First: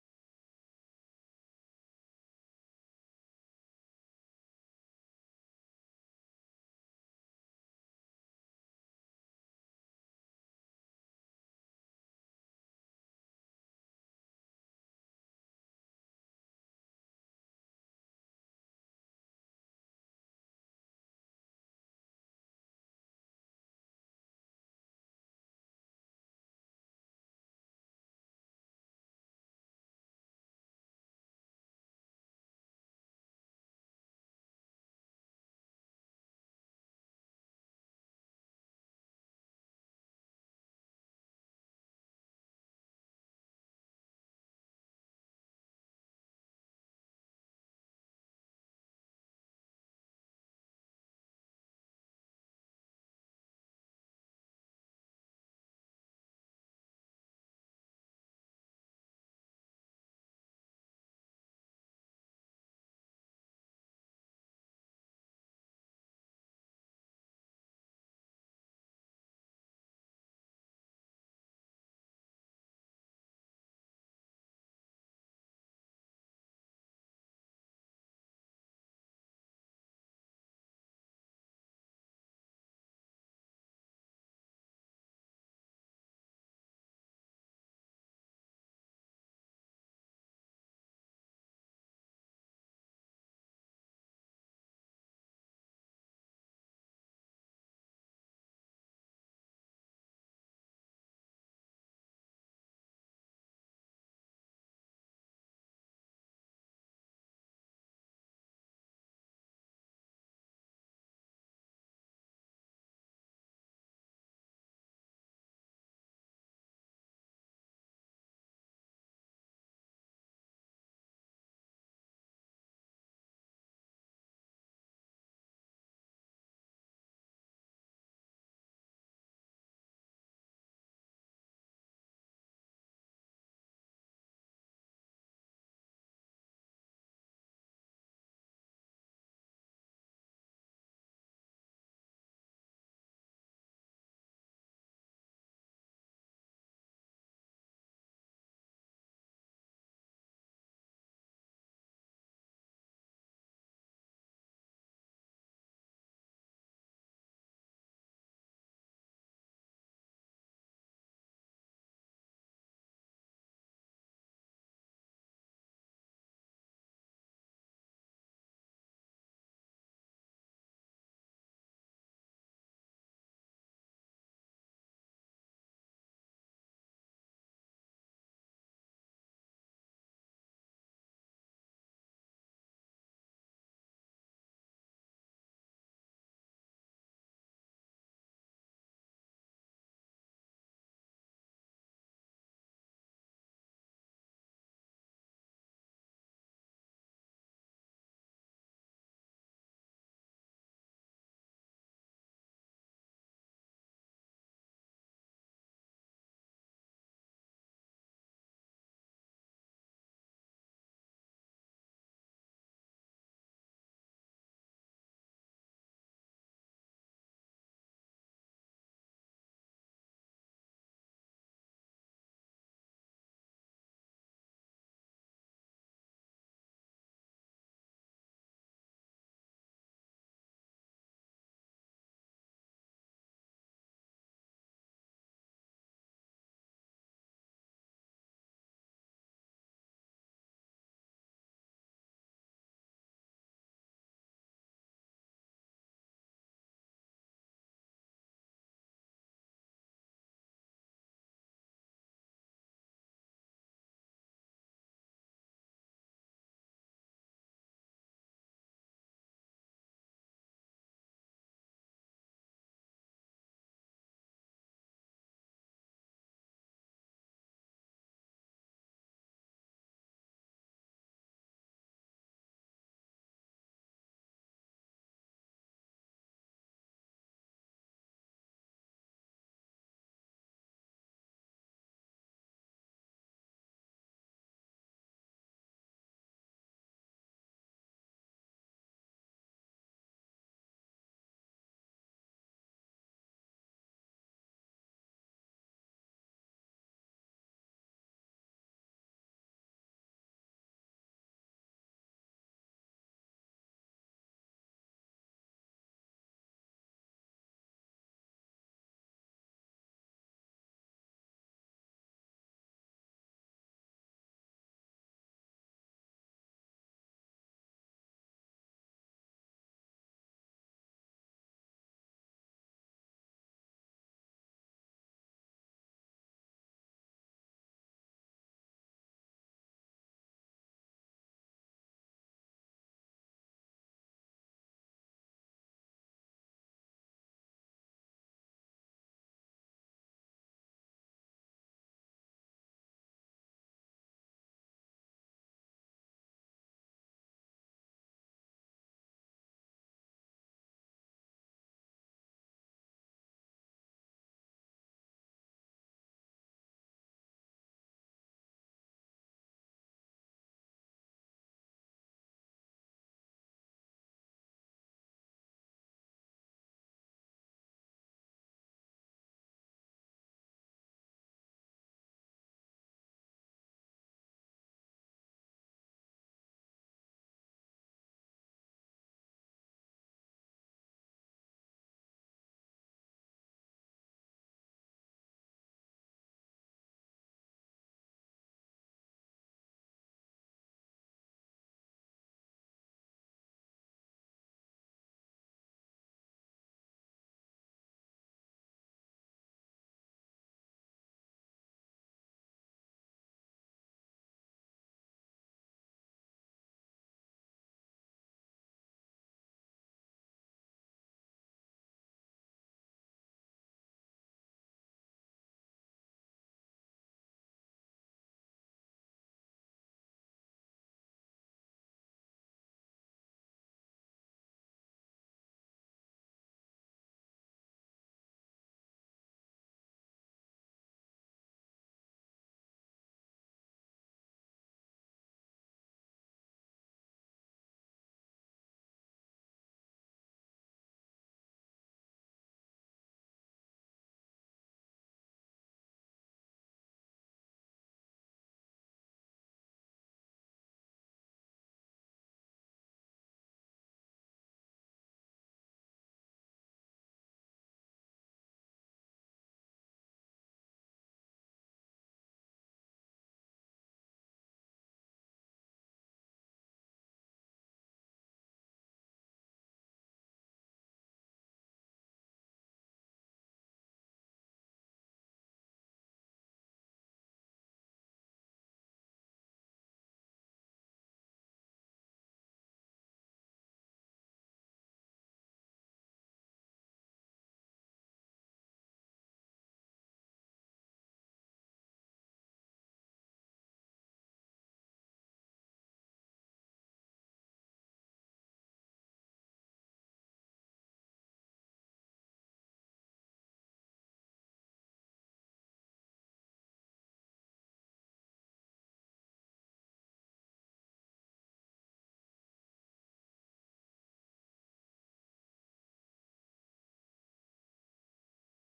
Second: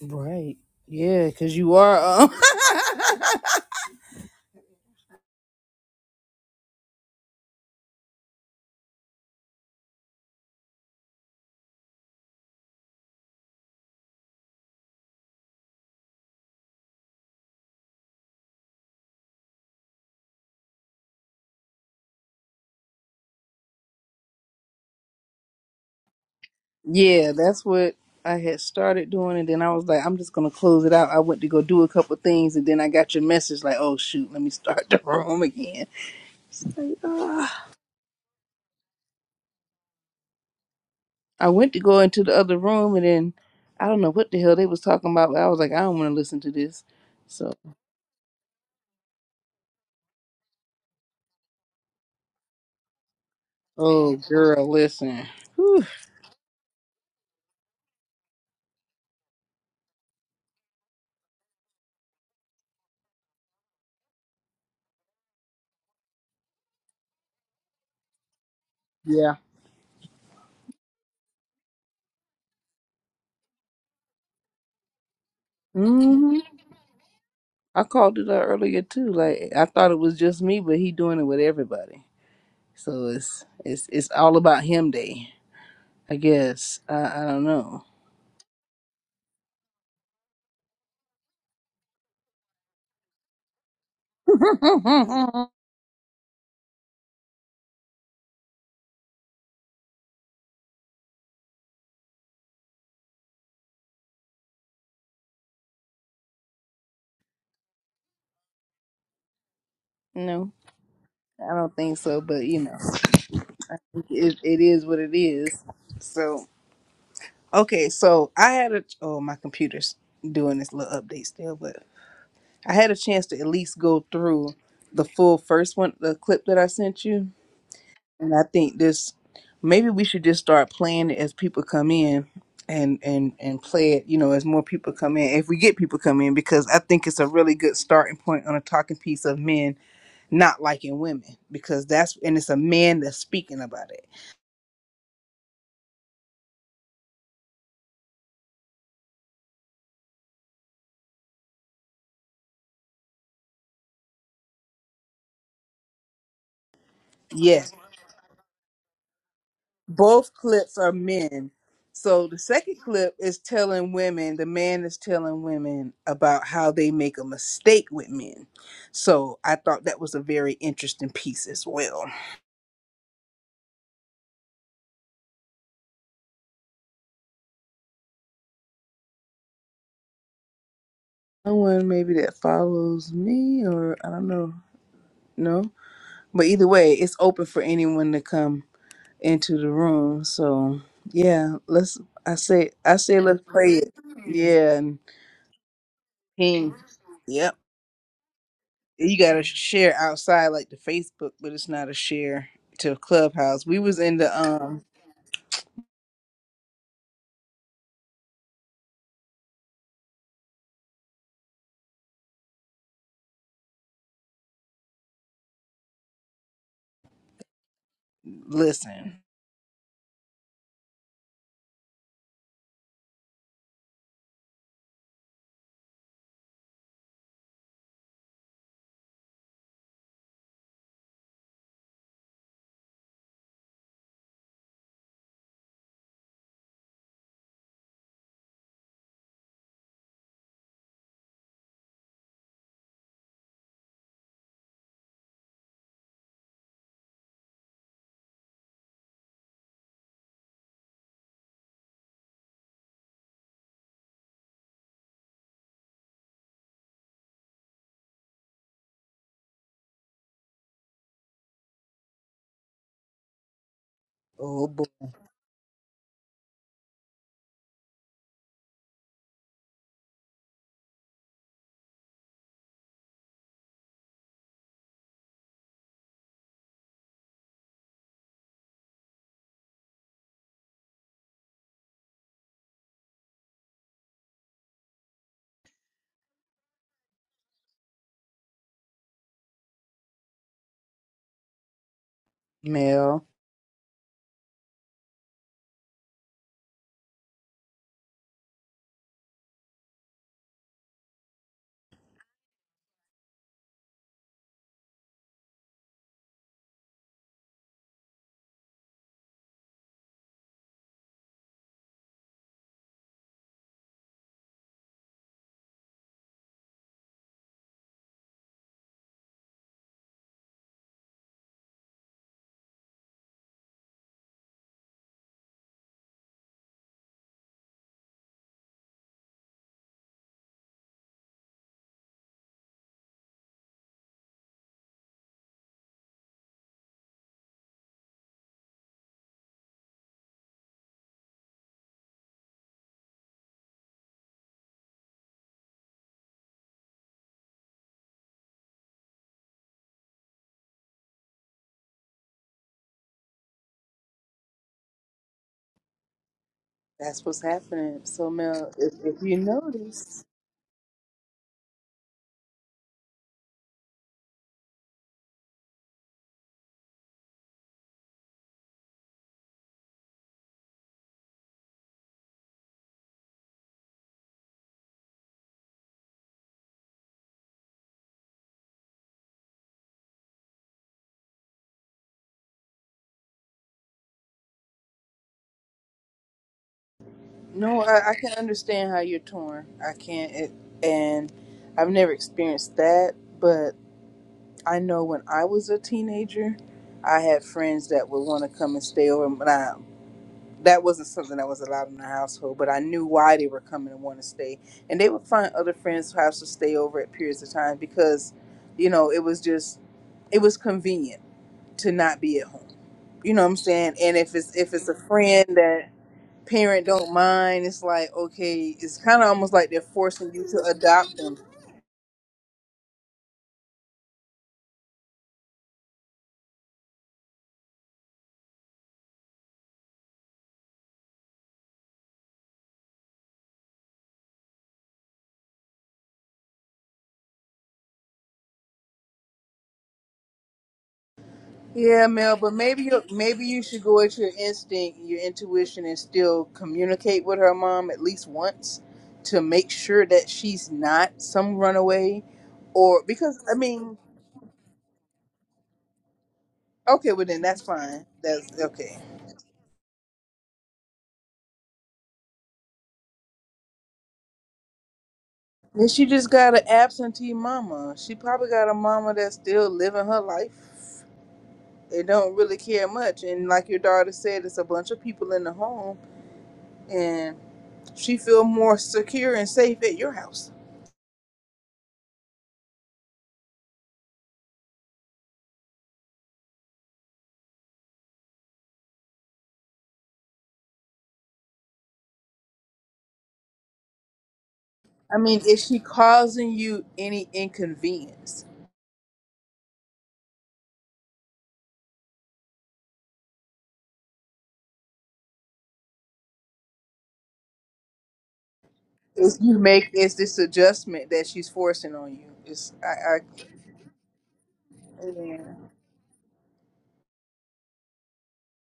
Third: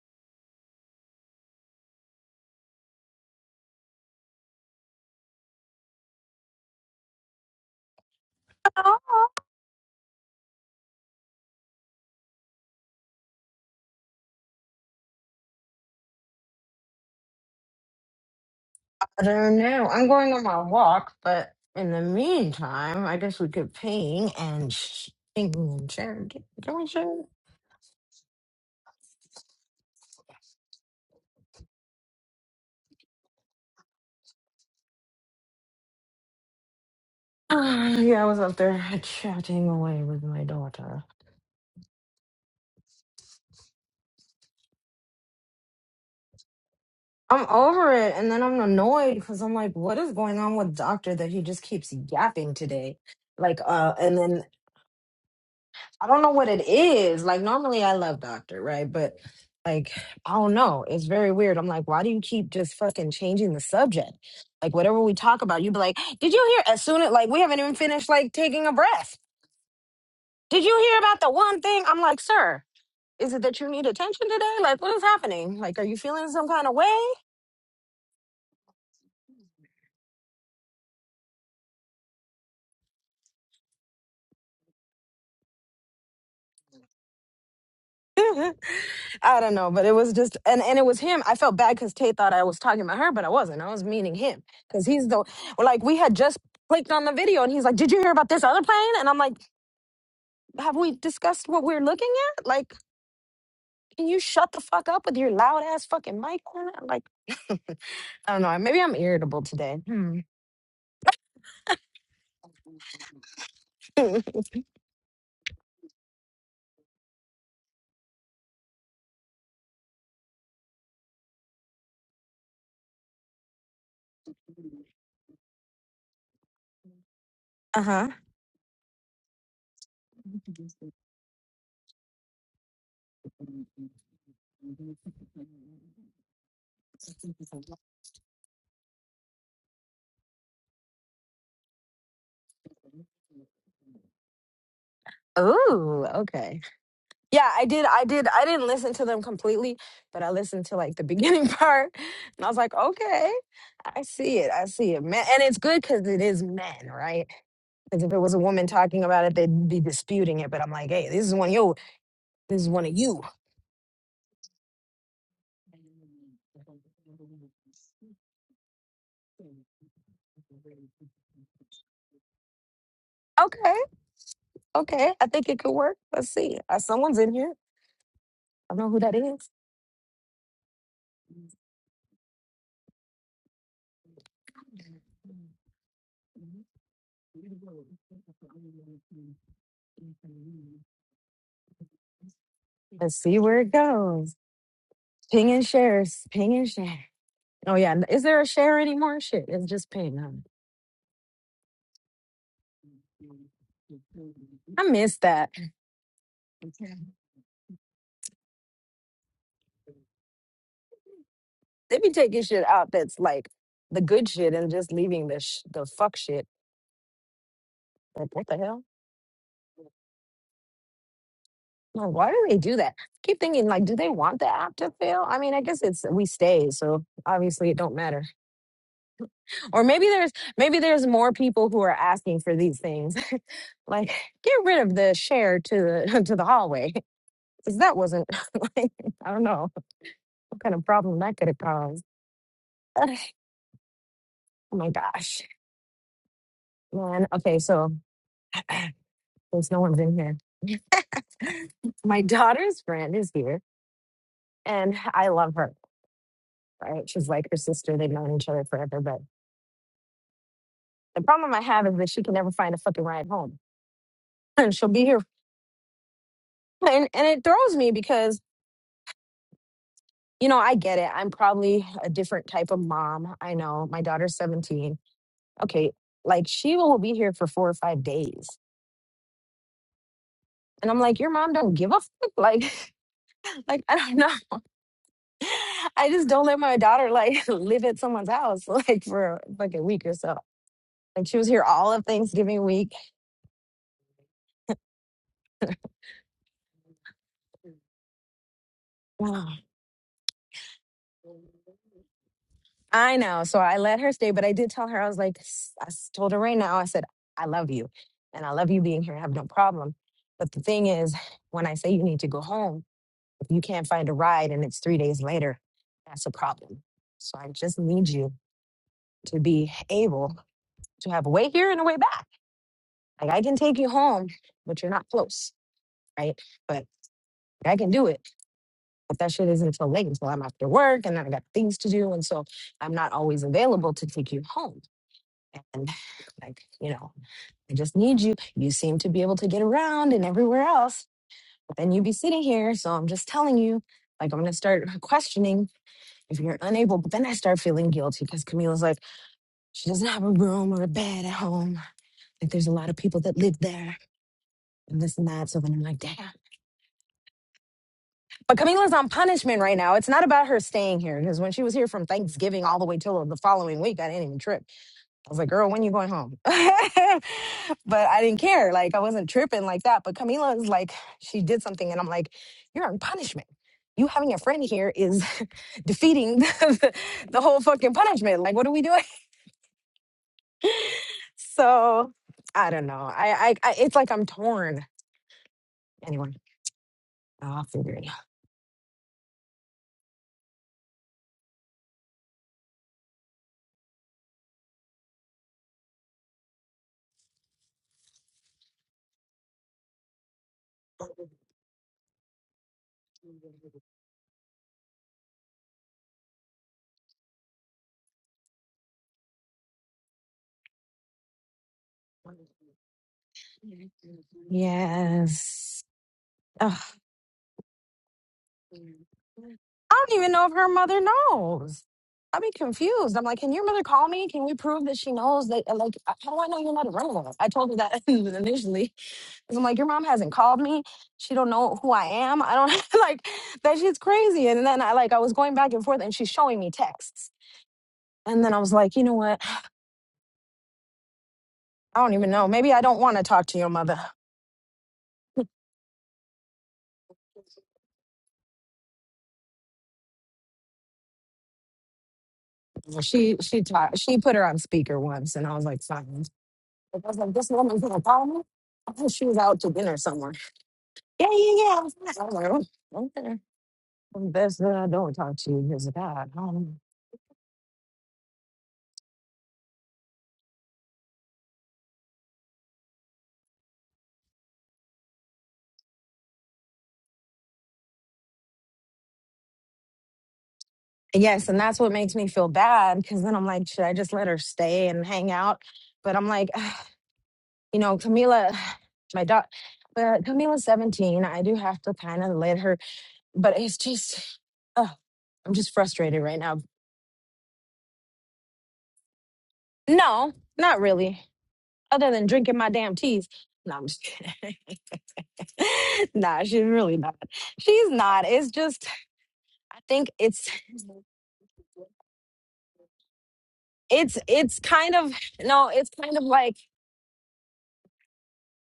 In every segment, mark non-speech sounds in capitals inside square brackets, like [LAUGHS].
Right. Yeah, because you are. Um, Oh, I don't know. I'm going on my walk, but in the meantime, I guess we could ping and sh- ping and share. Can [LAUGHS] we share? [SIGHS] yeah, that's what I had started doing. And then I was like, I'm just going to close it out. I went to go do a couple things. And then I got your message like, oh, shoot, let me start the [LAUGHS] room again. It's like, ah. Ah, yeah, I was up there chatting away with my daughter. I went to go into the other room. And then I don't know what the hell they was talking about. But I was like, I don't want to listen to this. I'm So, over it, and then I'm annoyed because I'm like, what is going on with Doctor that he just keeps yapping today? Like, uh, oh, and then girl, listen. Whew, I don't know what it is. Like normally I love Doctor, right? But like I don't know. It's very weird. I'm like, why do you keep just fucking changing the subject? Like whatever we talk about, you be like, did you hear as soon as like we haven't even finished like taking a breath. yeah. Did you hear about the one thing? I'm like, sir, is it that you need attention today? Like what is happening? Like are you feeling hmm some kind of way? I called it out earlier, too. Like, I thought it was just me, but he doing it with everybody. So it's it's it's all about him day, I guess. I, I don't know. [LAUGHS] I don't know, but it was just and and it was him. I felt bad because Tay thought I was talking about her, but I wasn't. I was meaning him because he's the well, like we had just clicked on the video and he's like, "Did you hear about this other plane?" And I'm like, "Have we discussed what we're looking at? Like, can you shut the fuck up with your loud ass fucking mic on?" I'm Like, I don't know. Maybe I'm irritable today. Hmm. No, I don't think so. But you know, [LAUGHS] uh it, it is what it is. So okay, so I had a oh my computer's doing this little update still, but I had a chance to at least go through the full first one, the clip that I sent you huh. And I think this maybe we should just start playing it as people come in and and and play it, you know, as more people come in. If we get people come in because I think it's a really good starting point on a talking piece of men not liking women because that's and it's a man that's speaking about it. Ooh. Okay. Yeah, I did. I did. I didn't listen to them completely, but I listened to like the beginning [LAUGHS] part, and I was like, okay, I see it. I see it, man. And it's good because it is men, right? Yes. Because if it was a woman talking about it, they'd be Both disputing it. But I'm clips like, are hey, this is one men. of you. So the This is second one of clip you. is telling women, the man is telling women about how they make a mistake with men. So I thought that was a very interesting piece as well. Okay, okay. I think it could work. Let's see. Uh, someone's in here. I don't know who that is. someone maybe that follows me or I don't know. No. But either way, it's open for anyone to come into the room. So yeah, let's I say I Let's say see let's where it play it. goes. Yeah, and Ping and shares. Ping and ping. share. Yep. Oh yeah. Is there a share You anymore? gotta Shit, it's just share ping. Huh? outside like the Facebook, but it's not a share to Clubhouse. We was in the um I miss that. They be taking shit out that's like the good shit and just leaving the sh- the fuck shit. Like what the hell? listen. Like why do they do that? Keep thinking like, do they want the app to fail? I mean, I guess it's we stay, so obviously it don't matter. Or maybe there's maybe there's more people who are asking for these things. [LAUGHS] like get rid of the share to the [LAUGHS] to the hallway [LAUGHS] because that wasn't [LAUGHS] like I don't know what kind of problem that could have caused. [SIGHS] oh my gosh, man. Okay, so [CLEARS THROAT] since no one's in here. my daughter's friend is here and I love her, right? She's like her sister. They've known each other forever. But the problem I have is that she can never find a fucking ride home. [LAUGHS] [CLEARS THROAT] Oh And boy she'll be here. [LAUGHS] And, and it throws me because, you know, I get it. I'm probably a different type of mom. I know my daughter's 17. Okay. Like she will be here for four or five days. And I'm like, your mom don't give a fuck. [LAUGHS] Like, like I don't know. [LAUGHS] I just don't let my daughter like [LAUGHS] live at someone's house [LAUGHS] like for like a week or so. Like she was here all of Thanksgiving week. Mel. Wow. I know. So I let her stay, but I did tell her, I was like, "S- I s- told her right now, I said, I love you and I love you being here. I have no problem. But the thing is, when I say you need to go home, if you can't find a ride and it's three days later, that's a problem. So I just need you to be able to have a way here and a way back. Like I can take you home, but you're not close, right? But I can do it. But that shit isn't until late, until I'm after work and then I got things to do. And so I'm not always available to take you home. And like, you know, I just need you. You seem to be able to get around and everywhere else, but then you be sitting here. So I'm just telling you, like, I'm going to start [LAUGHS] questioning if you're unable. But then I start feeling guilty because Camila's like, she doesn't have a room or a bed at home. Like, there's a lot of people that live there and this and that. So then I'm like, damn. That's what's happening. So But Mel, if, Camila's on if you punishment right now. It's notice not about her staying here because when she was here from Thanksgiving all the way till the following week, I didn't even trip. I was like, "Girl, when you going home?" [LAUGHS] but I didn't care. Like I wasn't tripping like that. But Camila is like, she did something, and I'm like, "You're on punishment. You having a friend here is [LAUGHS] defeating [LAUGHS] the, the whole fucking punishment. Like, what are we doing?" [LAUGHS] So I don't know. I, I, I it's like I'm torn. Anyway, I'll No, figure it I, I out. can understand how you're torn. I can't, it, and I've never experienced that, but I know when I was a teenager, I had friends that would want to come and stay over. But I, that wasn't something that was allowed in the household, but I knew why they were coming and want to stay. And they would find other friends' house to stay over at periods of time because, you know, it was just, it was convenient to not be at home. You know what I'm saying? And if it's if it's a friend Yes. that parent don't mind. It's like okay, I it's kind of almost like they're don't even forcing you know if to her mother adopt them. knows. I'd be confused. I'm like, can your mother call me? Can we prove that she knows that? uh, Like, uh, how do I know you're not a relative? I told her that [LAUGHS] initially. Because I'm like, your mom hasn't called me. She don't know who I am. I don't [LAUGHS] like that. She's crazy. And then I like, I was going back and forth, and she's showing me texts. And then I was like, you know what? I Yeah, don't even Mel, know. but Maybe I maybe don't you want to maybe talk to you your should mother. go at your instinct, your intuition, and still communicate with her mom at least once to make sure that she's not some runaway, or She because I she mean, taught, she put her on speaker once, and I was like, fine. I okay, was well like, then this that's woman's gonna fine. call me. That's I okay. thought she was out to dinner somewhere. Yeah, yeah, yeah. I was there. I was like, oh, okay. Best that I don't talk to you because Then of she that. just got an Um, absentee mama. She probably got a mama that's still living her life. They don't really care much, and like your daughter said, it's a bunch of people in the home and she feel more secure and safe at your house. yes, and that's what makes me feel bad because then I'm like, should I just let her stay and hang out? But I'm like, [SIGHS] you know, Camila, [SIGHS] my daughter, but Camila's 17. I do have to kind of let her, but it's just, oh, I mean, I'm is just she frustrated right causing now. you any inconvenience? No, not really. Other than drinking my damn teas. No, I'm just kidding. [LAUGHS] nah, she's really not. She's not. It's just Is you I make think is this it's adjustment that she's forcing on you? It's I, I it's it's kind of yeah. no, it's kind of like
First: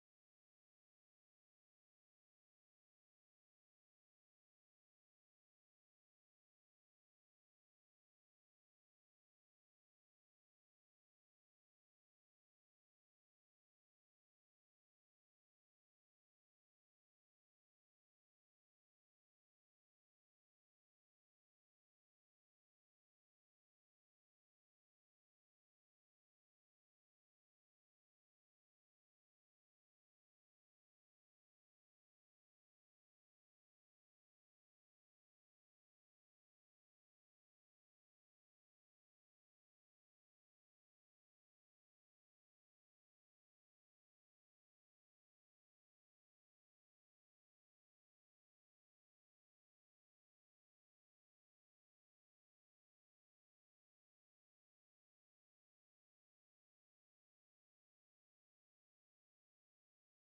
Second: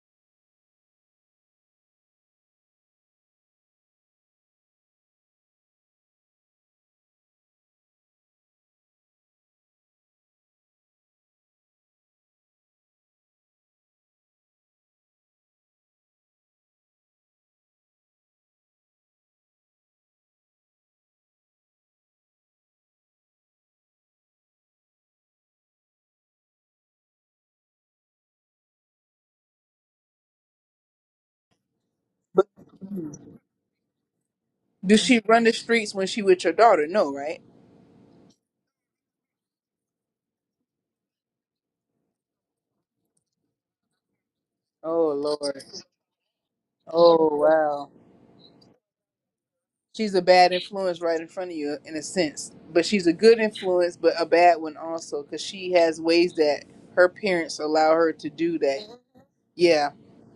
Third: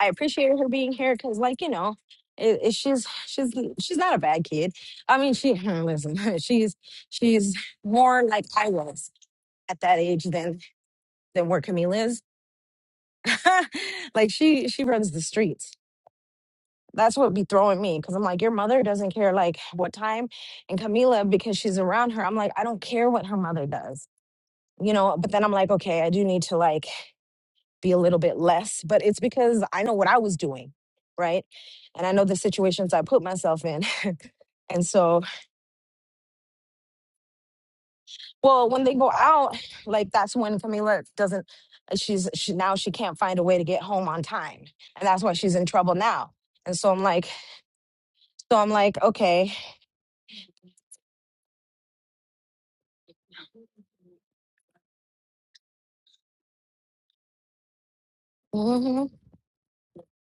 I appreciate her being here because, like you know, it, it, she's she's she's not a bad kid. I mean, she [LAUGHS] listen, [LAUGHS] she's she's more like I was at that age than than where Camila is. [LAUGHS] like she she runs the streets. That's what be throwing me because I'm like, your mother doesn't care like what time, and Camila because she's around her. I'm like, I don't care what her mother does, you know. But then I'm like, okay, I do need to like be a little bit less, but it's because I know what I was doing, right? And I know the but situations I put myself in. [LAUGHS] And does she so, run the streets when she with your daughter? No, right? well, when they go out, like that's when Camila doesn't uh, she's she, now she can't find a way to get home on time. And Oh that's why she's Lord. in trouble now. And so I'm like, Oh wow. so I'm like, okay. She's a bad influence right in front of you in a sense, but she's a good influence, but a bad one also because she has ways that her parents allow her to do that hmm Yeah.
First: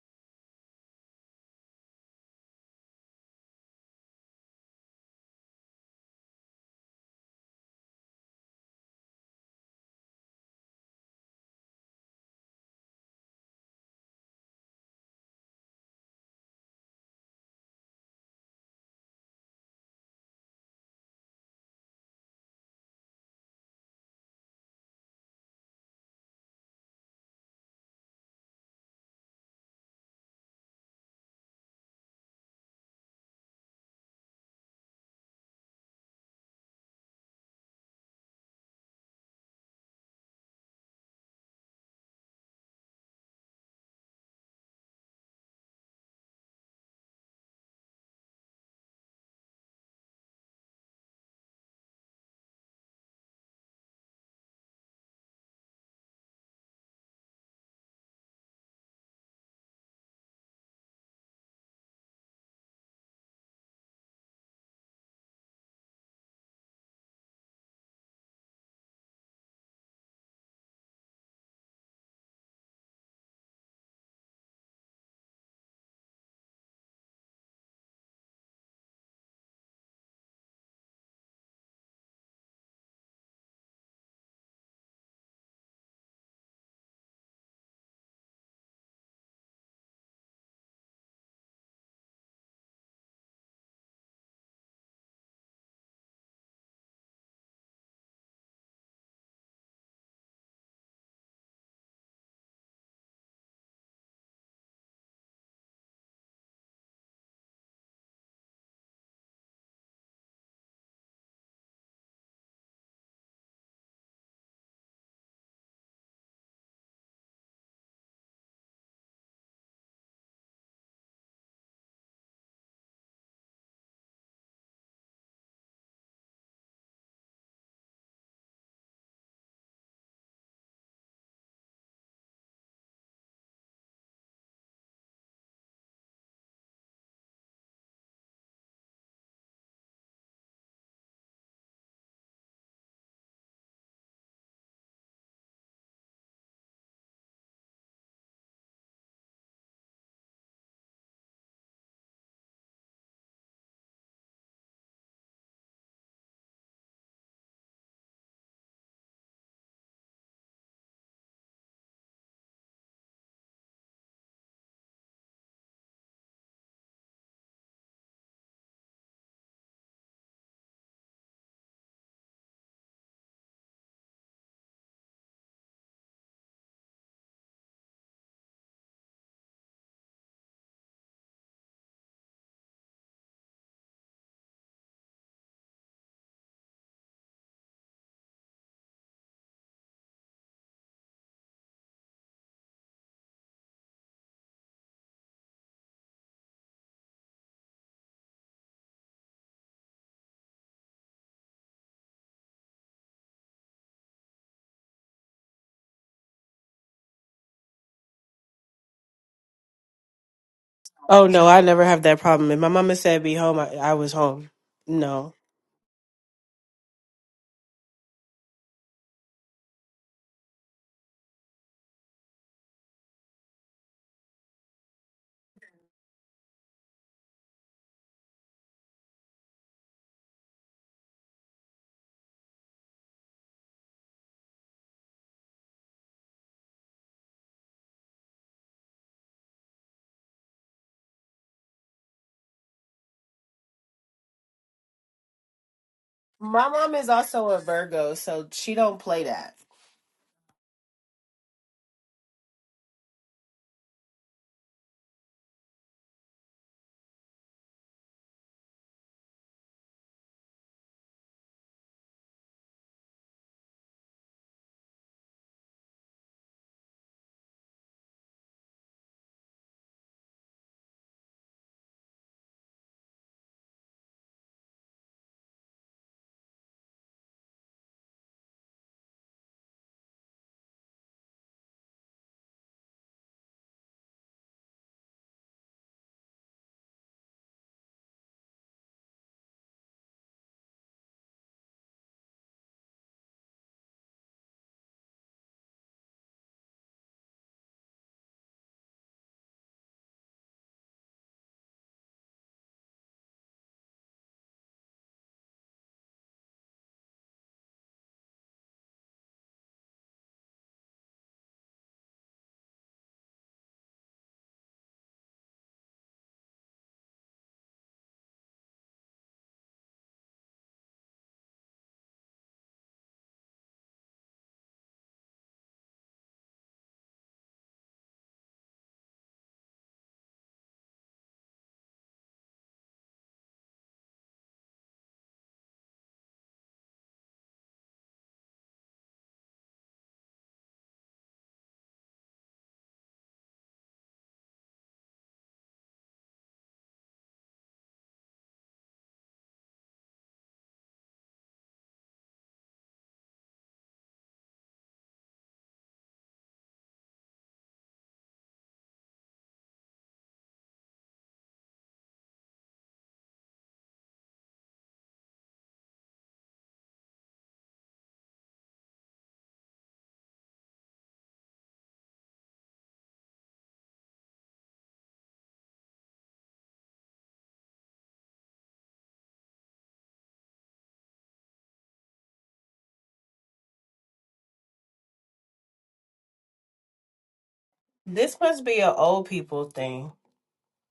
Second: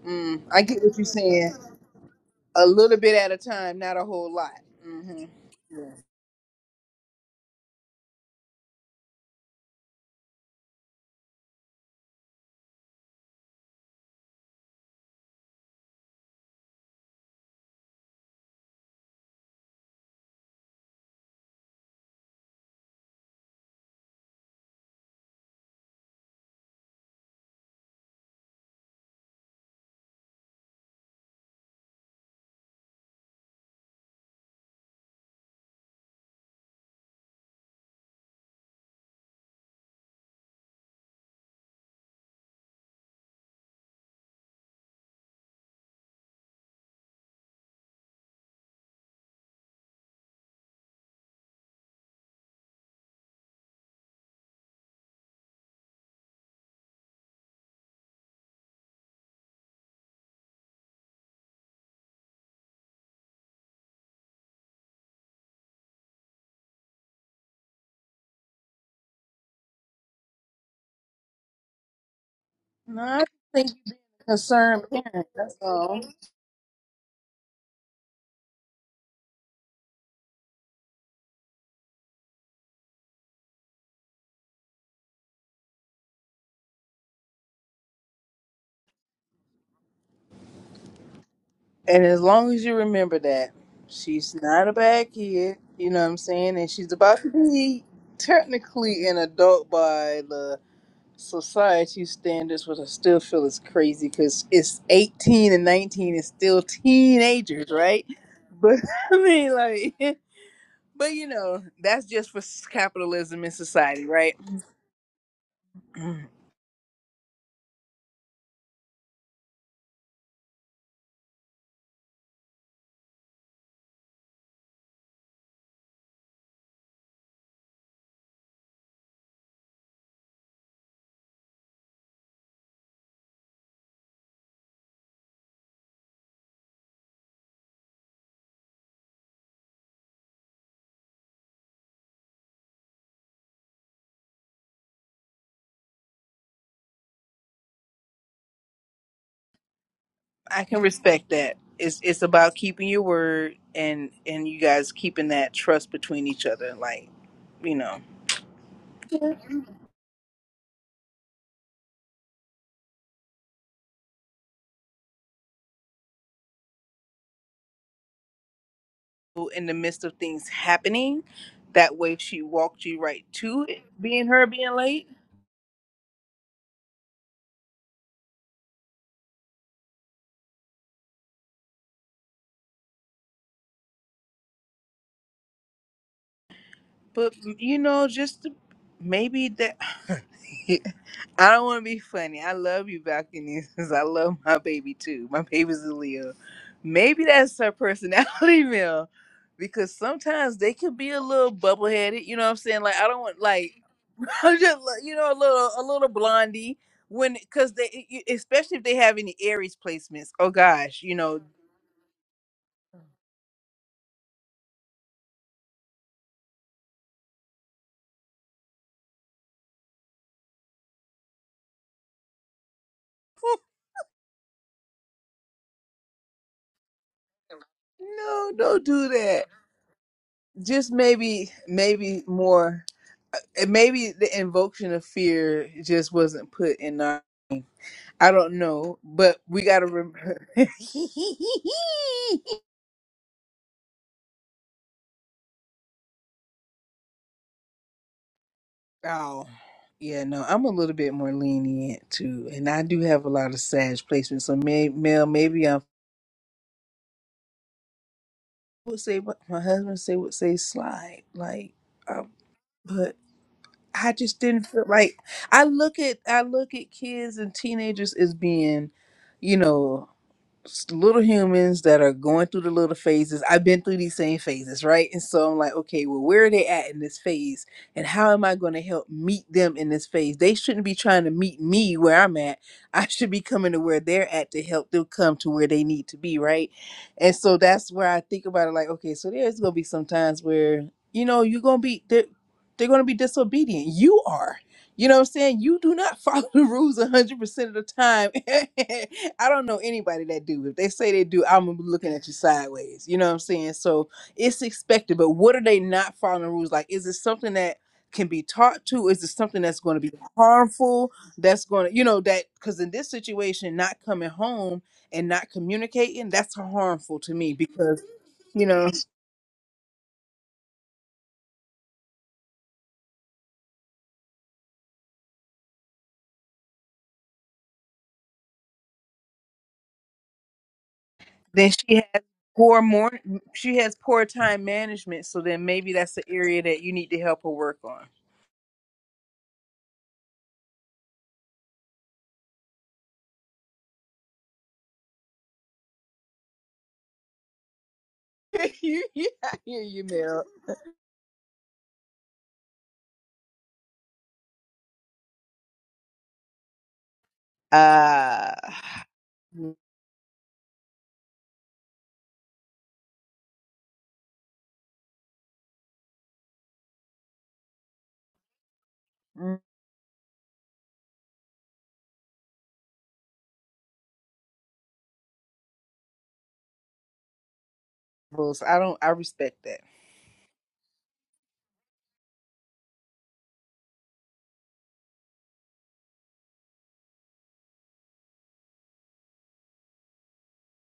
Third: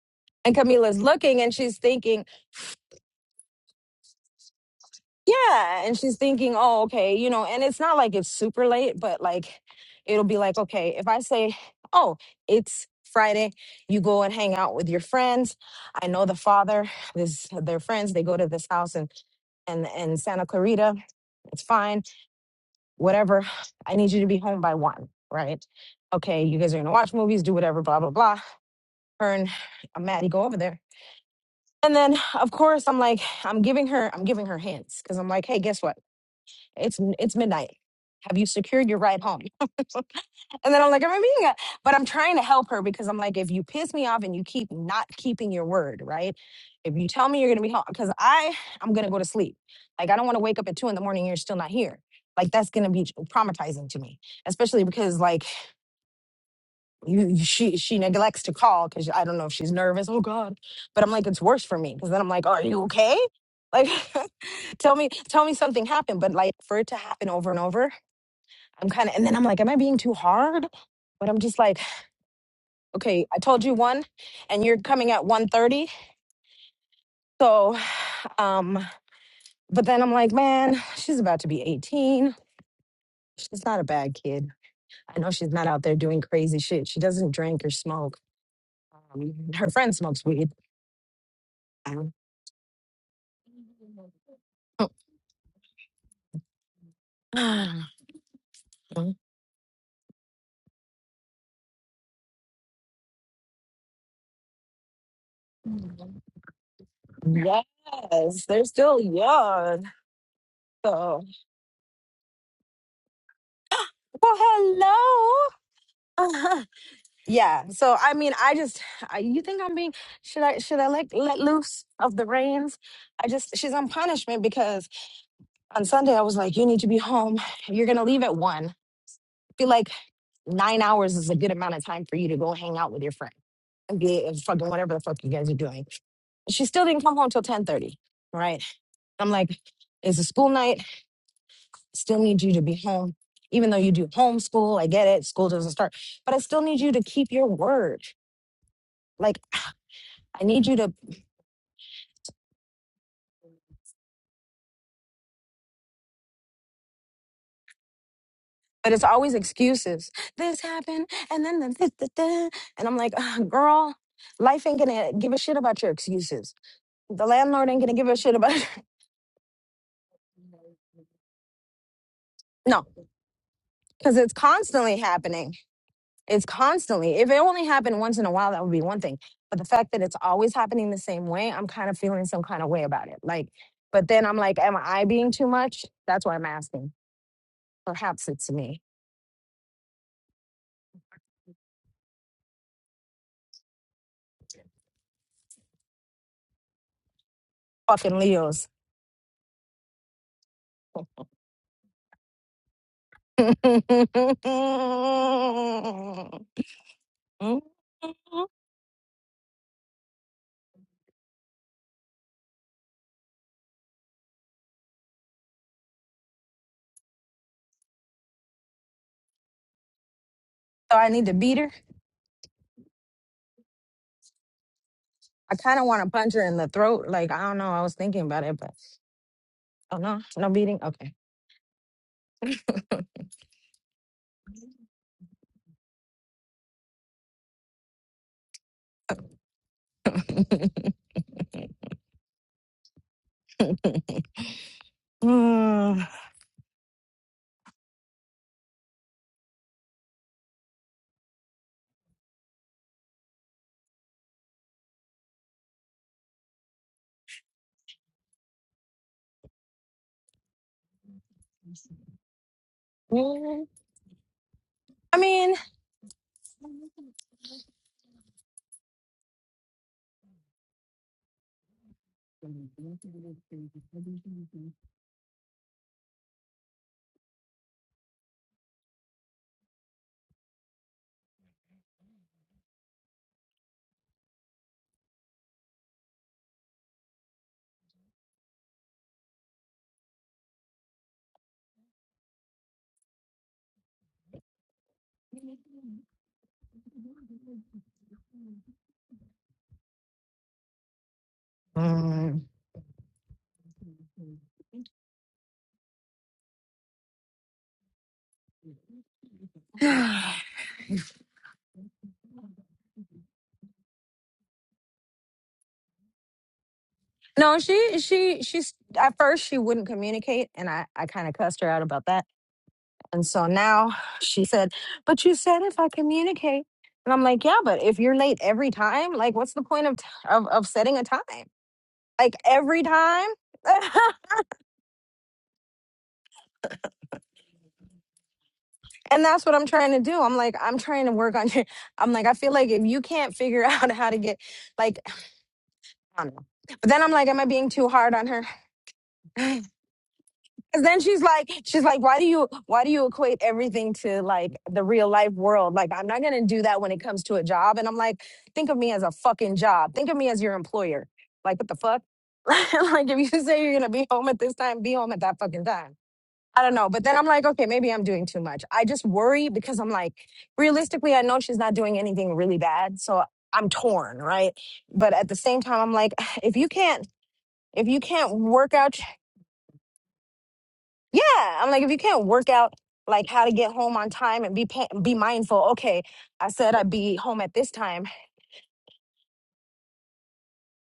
Mm, And I get what Camila's you're looking and saying. she's thinking, A little bit at a time, not a whole lot. hmm Yeah. Yeah. And she's thinking, oh, okay, you know, and it's not like it's super late, but like it'll be like, okay, if I say, oh, it's Friday, you go and hang out with your friends. I know the father, this their friends, they go to this house and and and Santa Clarita, it's fine, whatever. I need you to be home by one, right? Okay, you guys are gonna watch movies, do whatever, blah, blah, blah. Her and uh, Maddie go over there. And then of course I'm like, I'm giving her, I'm giving her hints because I'm like, hey, guess what? It's it's midnight. Have you secured your ride home? And then I'm like, I'm being a, but I'm trying to help her because I'm like, if you piss me off and you keep not keeping your word, right? If you tell me you're gonna be home, because I I'm gonna go to sleep. Like I don't want to wake up at two in the morning and you're still not here. Like that's gonna be traumatizing to me, especially because like you, you- she she neglects to call because I don't know if she's nervous. Oh God, but I'm like it's worse for me because then I'm like, are you okay? Like [LAUGHS] tell me tell me something happened, but like for it to happen over and over I'm kind of, and then I'm like, am I being too hard? But I'm just like, No, I okay, I told think you you're one, a and you're concerned coming at parent. one That's thirty. all. So, um, but then I'm like, man, she's about to be 18. She's not a bad kid. I know she's not out there doing crazy shit. She doesn't drink or smoke. Um, her friend smokes weed. And Um, as long as you remember that, she's not a bad kid. You know what I'm saying? And she's about to [SIGHS] yes, be technically an adult by the society standards, which I still feel is crazy because it's 18 and 19 is still teenagers, right? they're But still [LAUGHS] I mean, young. like. [LAUGHS] But So, you know, that's just for capitalism in society, well, right? hello. [LAUGHS] Yeah. So I mean, I just I, you think I'm being should I should I like let loose of the reins? I just she's on punishment because on Sunday I was like, you need to be home. You're gonna leave at one. Be like nine hours is a good amount of time for you to go hang out with your friend and be and fucking whatever the fuck you guys are doing. She still didn't come home till ten thirty. Right. I'm like, it's a school night. Still need you to be home. Even though you do homeschool, I get it. School doesn't start, but I still need you to keep your word. Like [SIGHS] I I need you can to respect that. It's it's about keeping your word and and you guys keeping that trust between each other, like you know, But it's always excuses. This happened, and then the this, the that. and I'm like, "Ugh, girl, life ain't gonna give a shit about your excuses. The landlord ain't gonna give a shit about in the midst of things happening. That way, she [LAUGHS] no, walked you right to it, because being it's her being constantly late. happening. It's constantly. If it only happened once in a while, that would be one thing. But the fact that it's always happening the same way, I'm kind of feeling some kind of way about it. Like, but then I'm like, am I being too much? That's why I'm asking. But you know, Perhaps just it's to- me. maybe that [LAUGHS] I don't want to be funny. I love you, Balconies. [LAUGHS] I love my baby too. My baby's a Leo. Maybe that's her Fucking personality, [LAUGHS] Leos. Mel. Because sometimes they can be a little bubble headed. You know what I'm saying? Like I don't want like [LAUGHS] I'm just like, you know a little a little blondie when because they e- [LAUGHS] e- especially if they have any Aries placements. Oh gosh, you Oh know. no, I never have that problem. If my mama said be home, I, I was home. No. So I need to beat her. I kind of want to punch her in the throat. Like, I don't know. I was thinking about No, it, but don't do that. oh no, no beating. just Okay. maybe maybe more and maybe the invocation of fear just wasn't put in our i don't know but we gotta remember [LAUGHS] [LAUGHS] Mm. My mom is also a Virgo, so she don't play oh that. yeah no i'm a little bit more lenient too and i do have a lot of sage placement so may, mel maybe i would say what my husband say would say slide like um, but Mm. i just didn't feel I like mean, i look at i look at kids and teenagers as being you know s- little humans that are going through the little phases. I've been through these same phases, right? And so I'm like, okay, well, where are they at in this phase? And how am I going to help meet them in this phase? They shouldn't be trying to meet me where I'm at. [LAUGHS] I should be coming to where they're at to help them come to where they need to be, right? And so that's where I think about it like, okay, so there's going to be some times where, you know, you're going to be, they're, they're going to be disobedient. You are. You know what I'm saying? You do not [LAUGHS] follow the rules 100% of the time. [LAUGHS] I don't know anybody that do. If they say they do, I'm gonna be looking at you mm. sideways. You know what I'm saying? So it's expected, but what are they not following the rules? Like, is it something that can be taught to? Is it something that's going to be [SIGHS] harmful? That's going to, you know, that because in this situation, not coming home and not communicating, that's harmful to me no, she, because, she, you she's know. at first she wouldn't communicate, and I, I kind of cussed her out about that. And so now she said, "But you said if I communicate." And I'm like, yeah, but if you're late every time, like, what's the point of t- of, of setting a time? Then she has like poor every more time. [LAUGHS] she has poor time management, so then maybe that's the area that you need to help her work on. and that's what I'm trying to do. I'm like, I'm trying to work on your. I'm like, I feel like if you can't figure [LAUGHS] out how to get, like, I don't know. But then I'm like, am I being too hard on her? [LAUGHS] you, you, I hear you, Because then she's like, she's like, why do you, why do you equate everything to like the real life world? Like, I'm not gonna do that when it comes to a job. Mel. And I'm like, Uh think of me as a fucking job. Think of me as your employer. Like, what the fuck? [LAUGHS] like, if you say you're gonna be home at this time, be home at that fucking time. I don't know. But then I'm like, okay, maybe I'm doing too much. I just worry because I'm like, realistically, I know she's not doing anything really bad. So I'm torn, right? But at the same time, I'm like, [SIGHS] if you can't, if you [SIGHS] can't levels. work I don't out, I respect that. [LAUGHS] yeah, I'm like, if you can't work out like how to get home on time and be pa- be mindful. Okay, I said I'd be home at this time. This must be an old people thing.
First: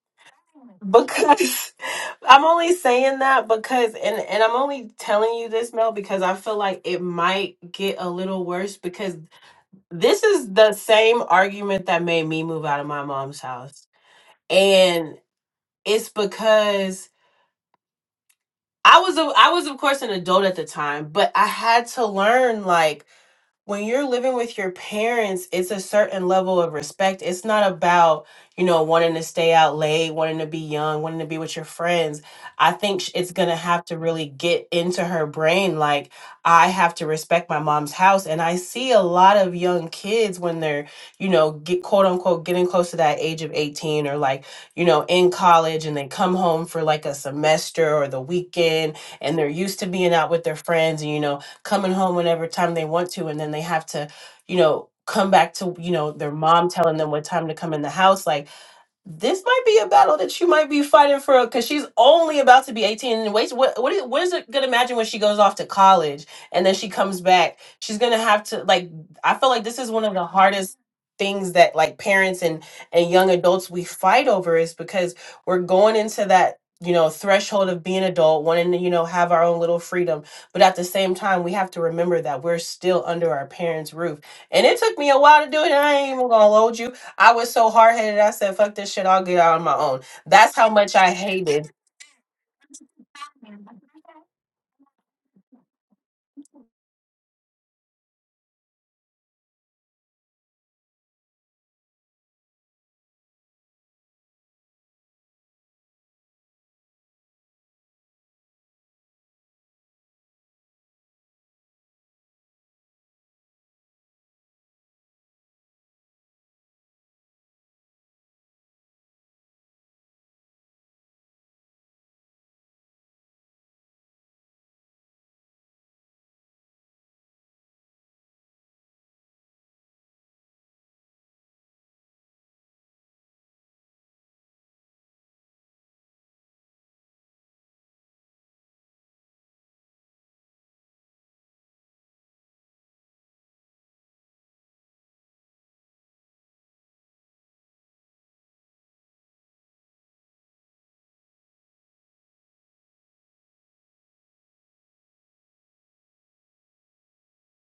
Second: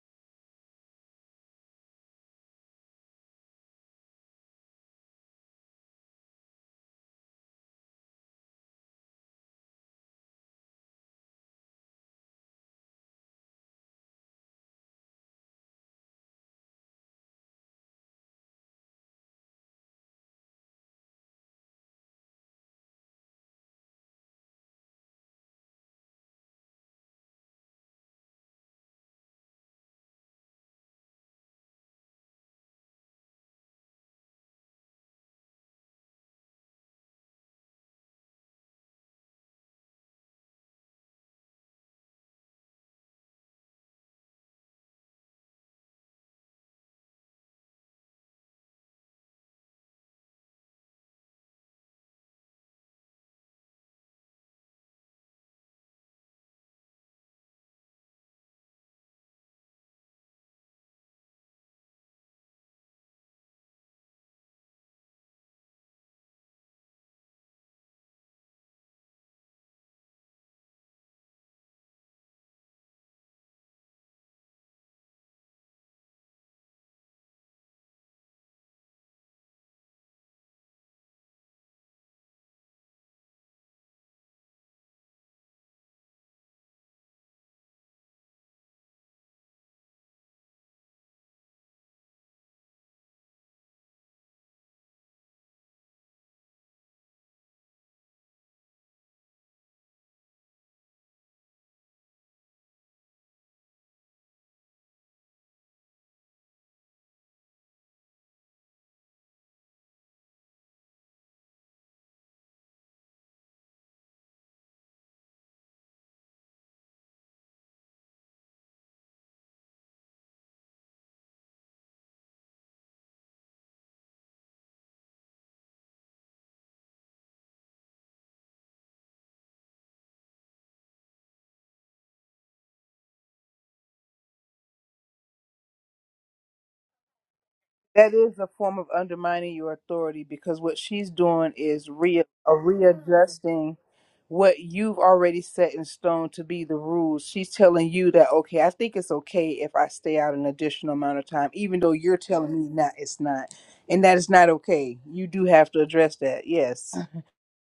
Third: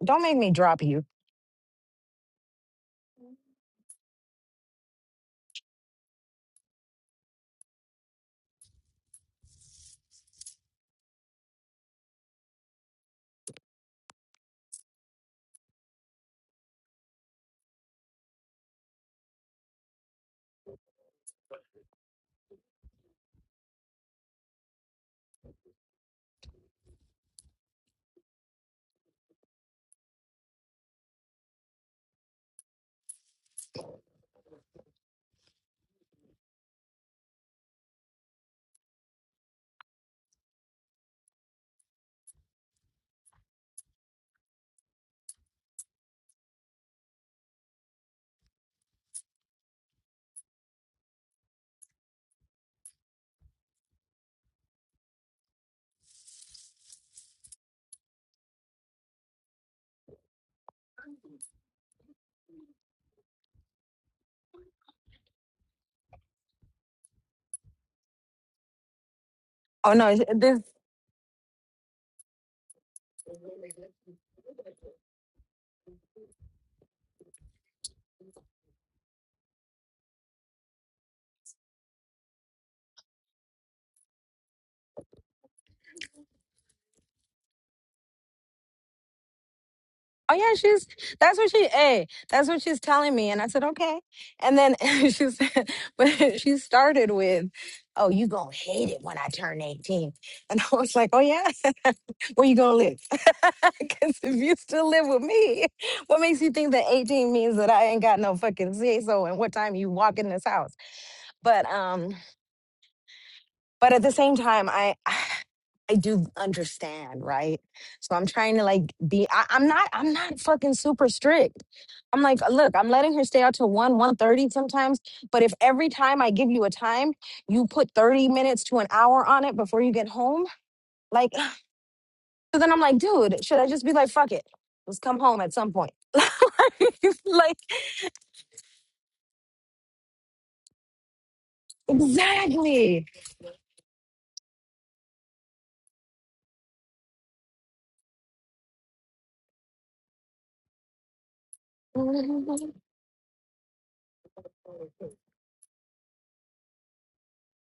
Don't make me drop you. Because [LAUGHS] I'm only saying that because and and I'm only telling you this Mel because I feel like it might get a little worse because this is the same argument that made me move out of my mom's house. And it's because I was a, I was of course an adult at the time, but I had to learn like when you're living with your parents, it's a certain level of respect. It's not about, you know, wanting to stay out late, wanting to be young, wanting to be with your friends. I think sh- it's going to have to really get into her brain. Like, I have to respect my mom's house. And I see a lot of young kids when they're, you know, get quote unquote getting close to that age of 18 or like, you know, in college and they come home for like a semester or the weekend and they're used to being out with their friends and, you know, coming home whenever time they want to and then they have to you know come back to you know their mom telling them what time to come in the house like this might be a battle that you might be fighting for because she's only about to be 18 and wait what what is, what is it gonna imagine when she goes off to college and then she comes back she's gonna have to like i feel like this is Oh one of no, the this hardest things that like parents and and young adults we fight over is because we're going into that you know threshold of being adult wanting to you know have our own little freedom but at the same time we have to remember that we're still under our parents roof and it took me a while to do it i ain't even gonna hold you I was so hard headed. I said, "Fuck this shit. I'll get out on my own." oh yeah, That's how she's much I that's what she hated. hey, that's what she's telling me. And I said, okay. And then [LAUGHS] she said, but [LAUGHS] she started with, Oh, you gonna hate it when I turn 18." And I was like, Oh yeah, [LAUGHS] where you gonna live? [LAUGHS] Because if you still live with me, what makes you think that 18 means that I ain't got no fucking say so and what time you walk in this house? But um but at the same time i [SIGHS] i do understand right so i'm trying to like be I, i'm not i'm not fucking super strict i'm like look i'm letting her stay out till 1 one thirty sometimes but if every time i give you a time you put 30 minutes to an hour on it before you get home like [SIGHS] so then i'm like dude should i just be like fuck it let's come home at some point [LAUGHS] like like That is a form of undermining your authority because what she's doing is re- uh, exactly readjusting what you've already set in stone to be the rules. She's telling you that, okay, I think it's okay if I stay out an additional amount of time, even though you're telling me [LAUGHS] not, it's not. And that is not okay. You do have to address that. Yes.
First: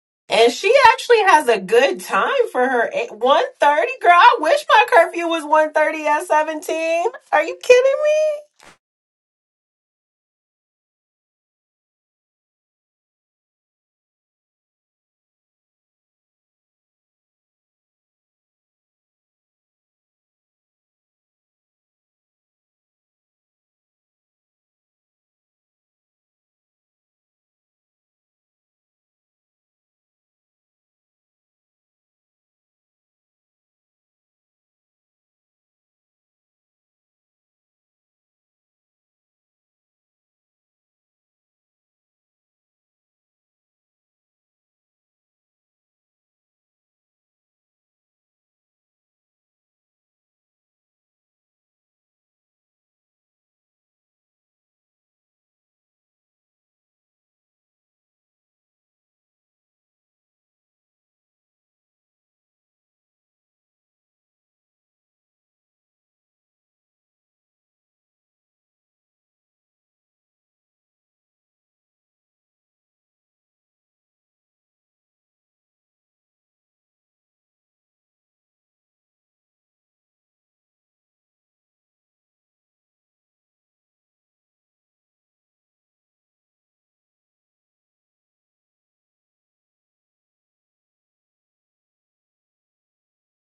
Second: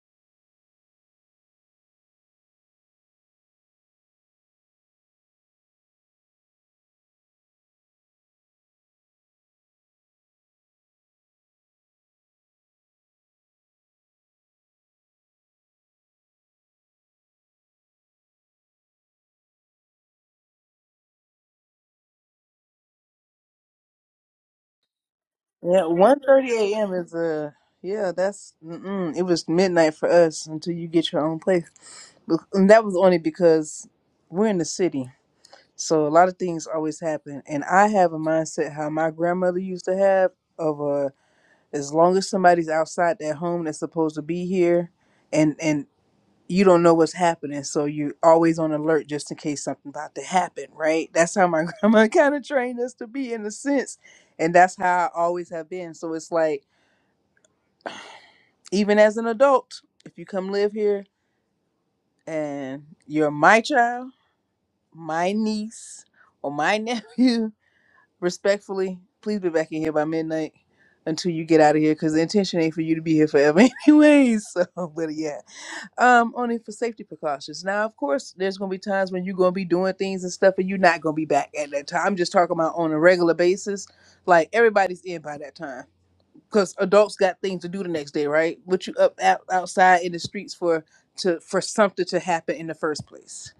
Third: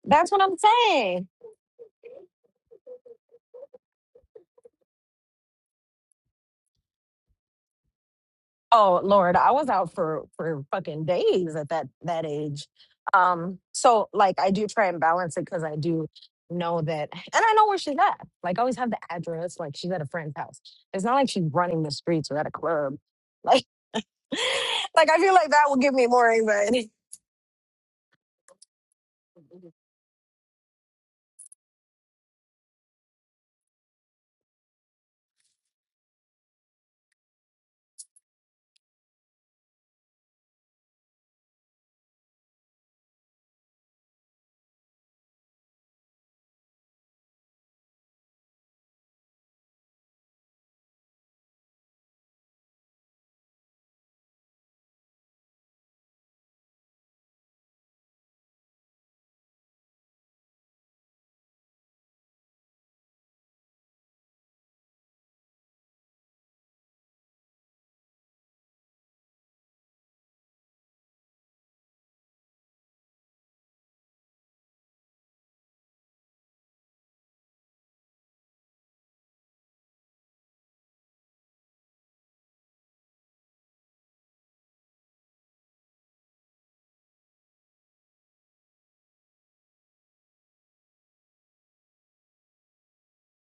that's what And i'm she saying actually has a good time for her one thirty. Girl, I wish my curfew was one thirty at seventeen. Are you kidding me? Oh Lord, I was out for for fucking days at that that age. Um, so like I do try and balance it because I do know that, and I know where she's at. Like I always have the address. Like she's at a friend's house. It's not like she's running the streets or at a club. Like, [LAUGHS] like I feel like that will Yeah, give me one more thirty anxiety. a.m. is a, yeah, that's, mm-mm, it was midnight for us until you get your own place. Bec- And that was only because we're in the city. So a lot of things always happen, and I have a mindset how my grandmother used to have of uh, as long as somebody's outside their home that's supposed to be here, and and you don't know what's happening, so you're always on alert just in case something about to happen, right? That's how my [LAUGHS] grandma kind of trained us to be in a sense, and that's how I always have been. So it's like even as an adult, if you come live here and you're my child, my niece, or my [LAUGHS] nephew respectfully, please be back in here by midnight until you get out of here because the intention ain't for you to be here forever [LAUGHS] anyways. So, but yeah, um, only for safety precautions. Now, of course, there's gonna be times when you're gonna be doing things and stuff and you're not gonna be back at that time. I'm just talking about on a regular basis. Like everybody's in by that time because adults got things to do the next day, right? What you up out, outside in the streets for to for something to happen in the first place.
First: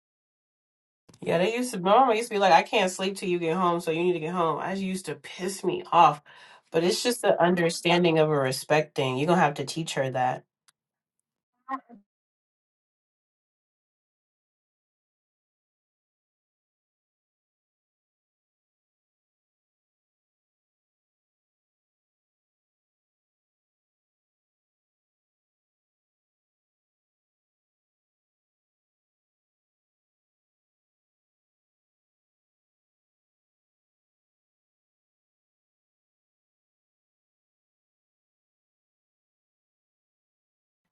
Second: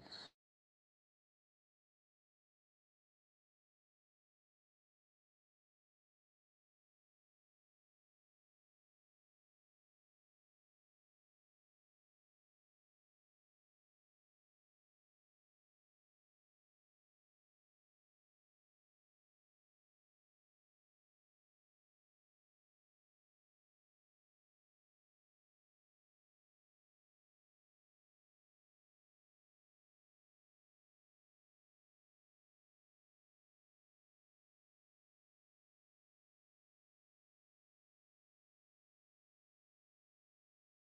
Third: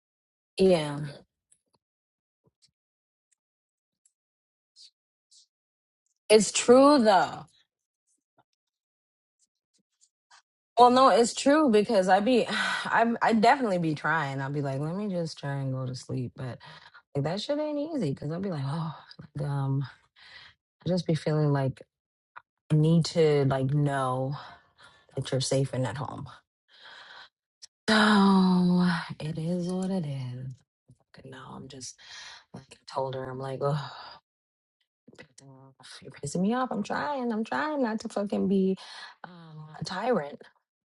Yeah, Yeah, they used to. My mama used to be like, "I can't sleep till you get home, so you need to get home." I used to piss me off. it's But true it's just the though. understanding of a respect thing. You're gonna have to teach her that. Well, no, it's true because I be, [SIGHS] I I definitely be trying. I'll be like, let me just try and go to sleep, but like, that shit ain't easy because I'll be like, oh, um. I just be feeling like I need to like know that you're safe and at home. So it is what it is. Fucking No, I'm just like I told her. I'm like, oh, you're pissing me off. I'm trying. I'm trying not to fucking be um, a tyrant.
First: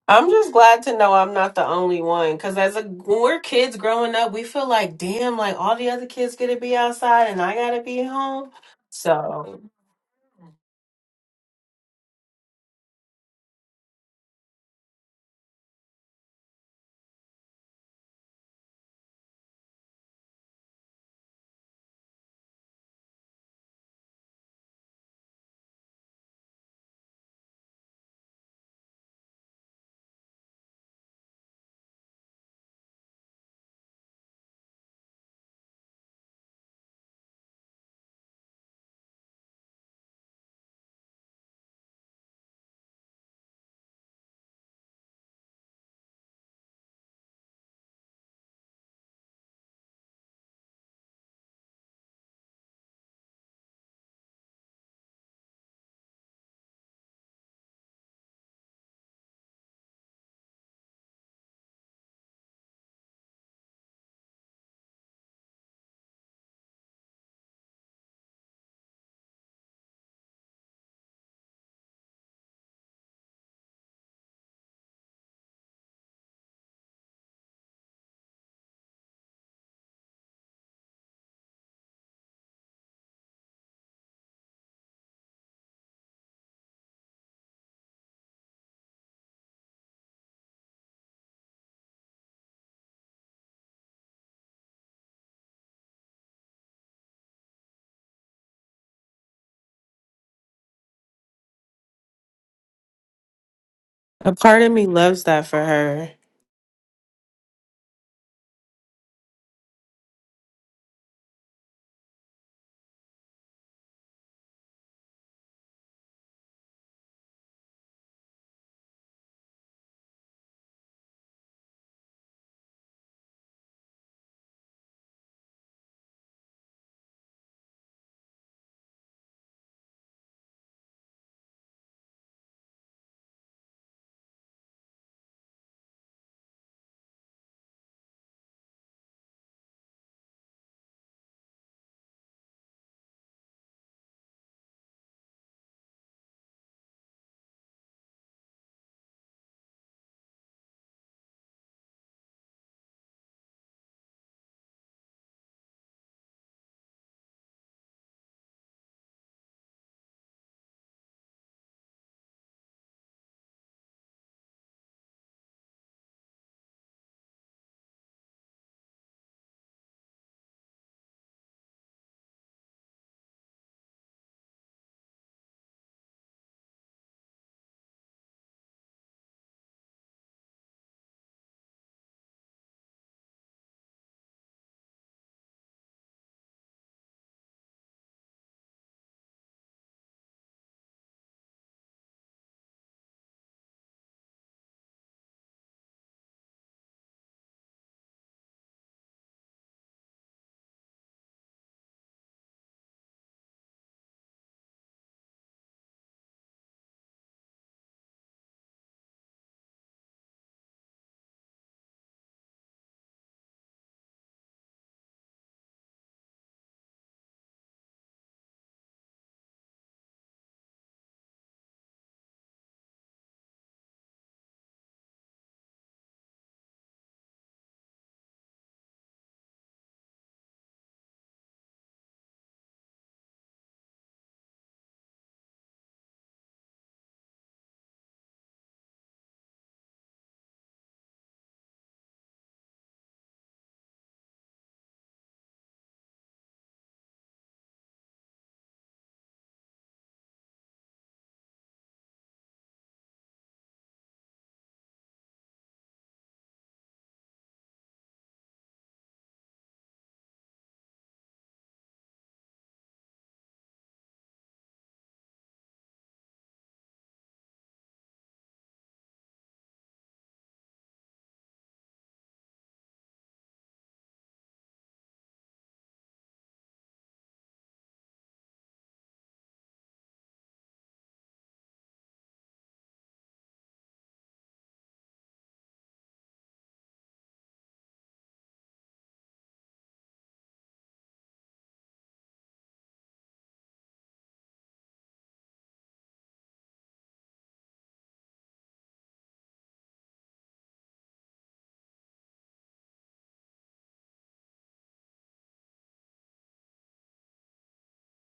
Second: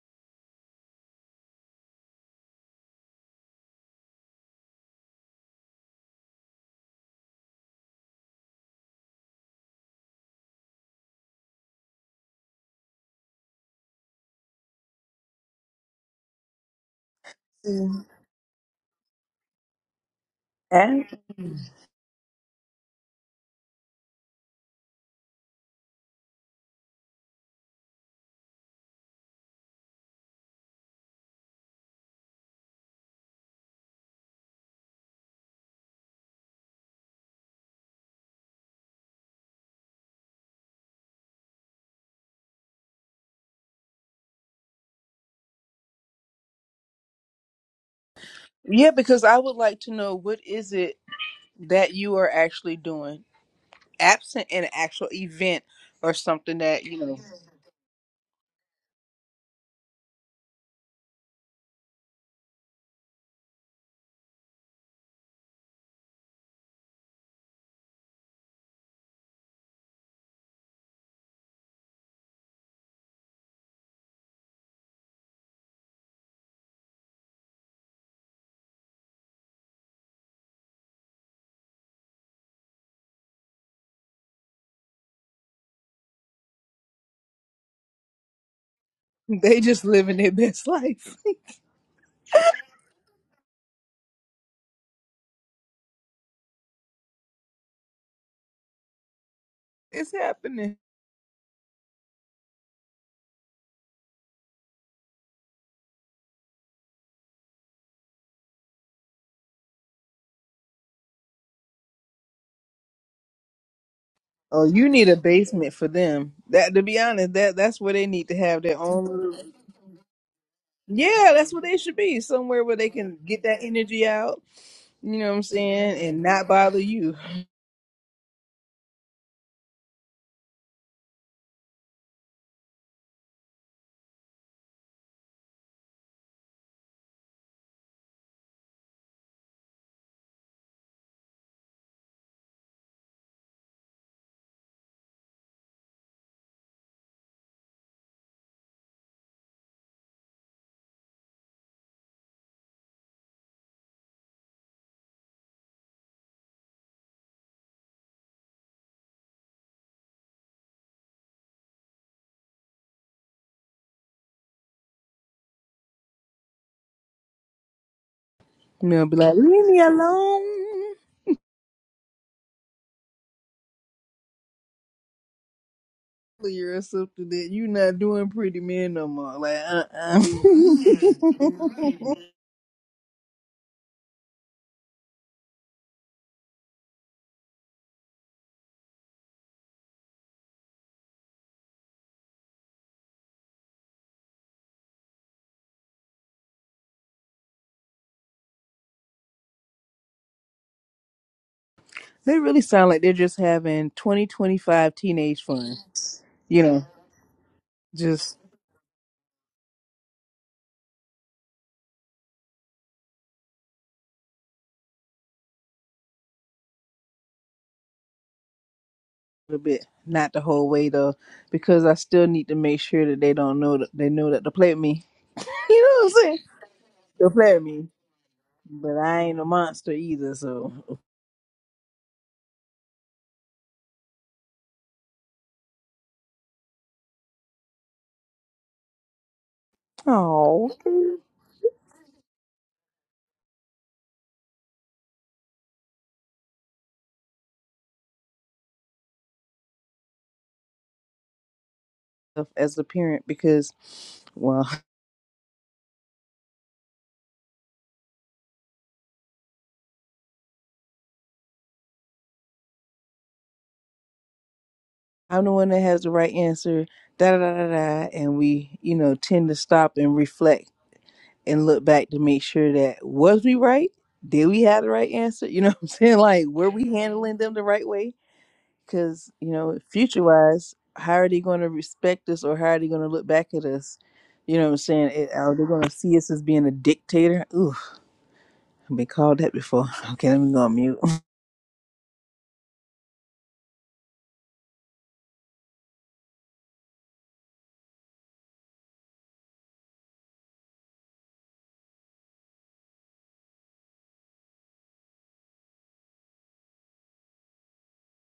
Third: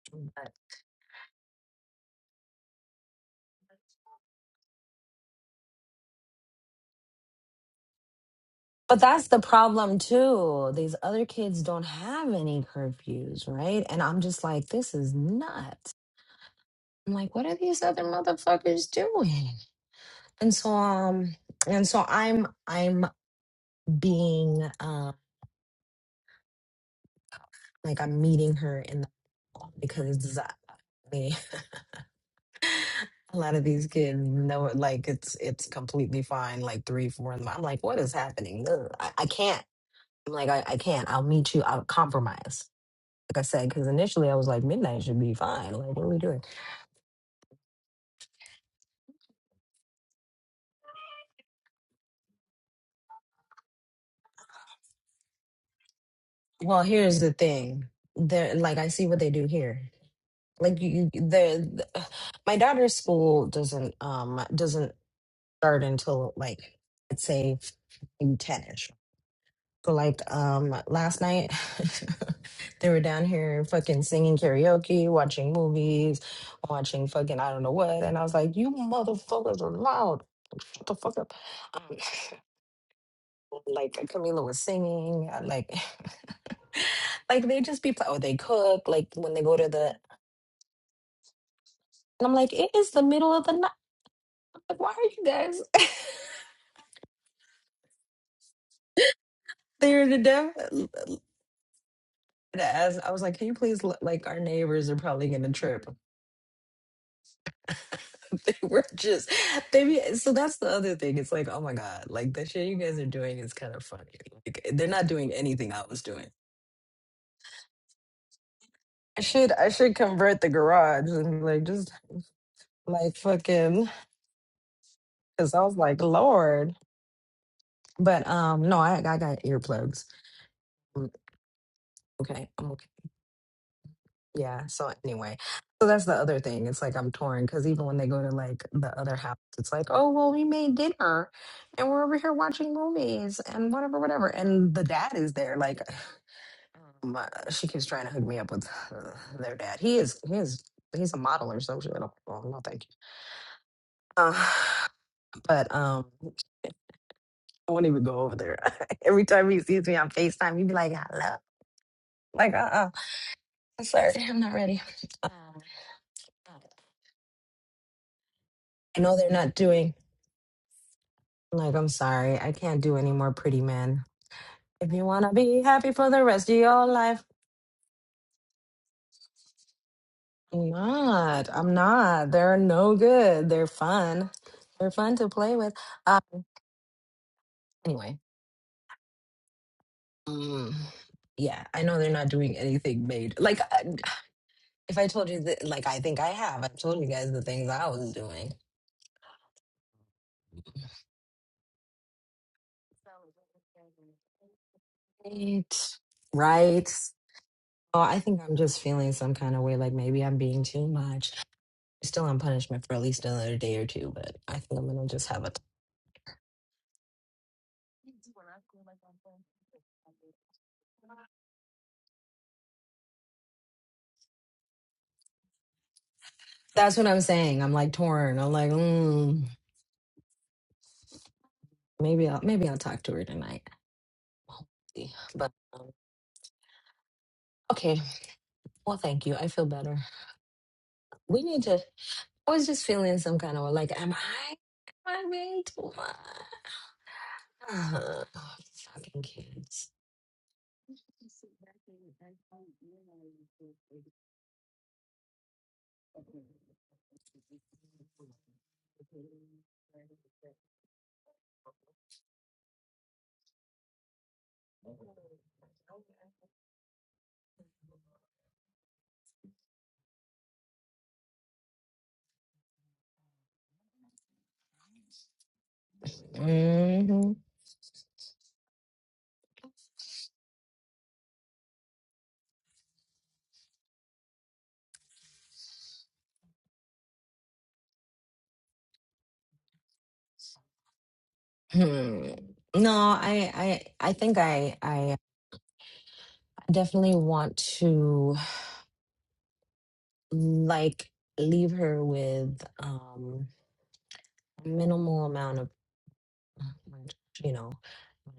I'm But, just glad to know I'm not the only one. Cause as a when we're kids growing up, we feel like, damn, like all the other kids get to be outside and I gotta be home. but that's the So problem too. These other kids don't have any curfews, right? And I'm just like, this is nuts. I'm like, what are these other motherfuckers doing? And so, um, and so I'm I'm being um like I'm meeting her in the mall because I mean, [LAUGHS] a lot of these kids know it like it's it's completely fine like three four in the morning. I'm like what is happening Ugh, I, I can't I'm like I, I can't I'll meet you I'll compromise like I said because initially I was like midnight should be fine like what are we doing Yeah, because I would like to know what is it that you are actually doing absent in an actual event or something well that you know here's the thing there like I see what they do here like you, you the, my daughter's school doesn't um doesn't start until like let's say 10 So like um last night [LAUGHS] they were down here fucking singing karaoke, watching movies, watching fucking I don't know what. And I was like, You motherfuckers are loud. Shut the fuck up. Um, [LAUGHS] like Camila was singing, uh, like [LAUGHS] like they just be pl- oh they cook, like when [LAUGHS] they go they to just the living their best life. and I'm like, it is the middle of the night. Like, why are you guys [LAUGHS] [LAUGHS] They're it's the death? happening. As I was like, can you please let- like a our part of me neighbors are loves probably that gonna for trip. her. [LAUGHS] They were just they be, so that's the other thing. It's like, oh my God, like the shit you guys are doing is kind of funny. Oh, Like they're you not need a doing anything basement I for was doing. them. That to be honest, that that's where they need to have their own. I little- should I should convert the garage Yeah, and be that's where like they just should be. Somewhere where they like can get that fucking energy out. You know what I'm because I was like, saying, and not Lord. bother you. But um no, I I got earplugs. I'm okay, I'm okay. Yeah. So anyway. So that's the other thing. It's like I'm torn because even when they go to like the other house, it's like, oh well, we made dinner and we're over here watching movies and whatever, whatever. And the dad is there, like my, she keeps trying to hook me up with uh, their dad. He is he is he's a model or something. I don't, well, no, thank you. Uh, but um, I won't even go over there. [LAUGHS] Every time he sees me on Facetime, he'd be like, "Hello," like, "Uh, uh I'm sorry, I'm not ready." Um, You I know, be know they're like, not leave me doing. alone. Like, I'm sorry, I can't do any more pretty men. If you wanna be happy for the rest of You're a your life, something that you're not doing pretty man no more. Like, uh, I'm not. I'm uh [LAUGHS] not. They're no good. They're fun. They're fun to play with. Uh, anyway. Um, yeah, I know they're not doing anything made. Like, I- if I told you that, like, I think I have. I've told you guys the things I was doing. They really sound like they're just having 2025 teenage fun. Right. You know, Right. Oh, I just think I'm just feeling some kind of way. Like, maybe I'm being too much. I'm still on punishment for at least another day or two, but I think I'm gonna just have a. a little bit, not the whole way though, because I still need to make sure that they don't know that they know that they play at me. [LAUGHS] you know what I'm saying? That's what I'm They'll play saying. at I'm me, like torn. I'm like, but I ain't mm, a monster either. So, maybe I'll maybe I'll talk to her tonight. We'll see. But um, Okay. Well, thank you. I feel better. oh, We need to. I was just feeling some kind of like, am I? Am I being too much? Oh, fucking kids. as a parent, because well, [LAUGHS] I'm the one that has the right answer. Da da da da, da, and we, you know, tend to stop and reflect and look back to make sure that was we right? Did we have the right answer? You know what I'm saying? [LAUGHS] Like, were we Mm-hmm. handling them the right way? Because, you know, future wise, how are they going to respect us or how are they going to look back at us? You know what I'm saying? It- are they going to see us as being a dictator? Ooh, I've been called that before. [LAUGHS] Okay, let me go on mute. hmm No, I, I, I think I, I definitely want to. like leave her with um minimal amount of [SIGHS] you know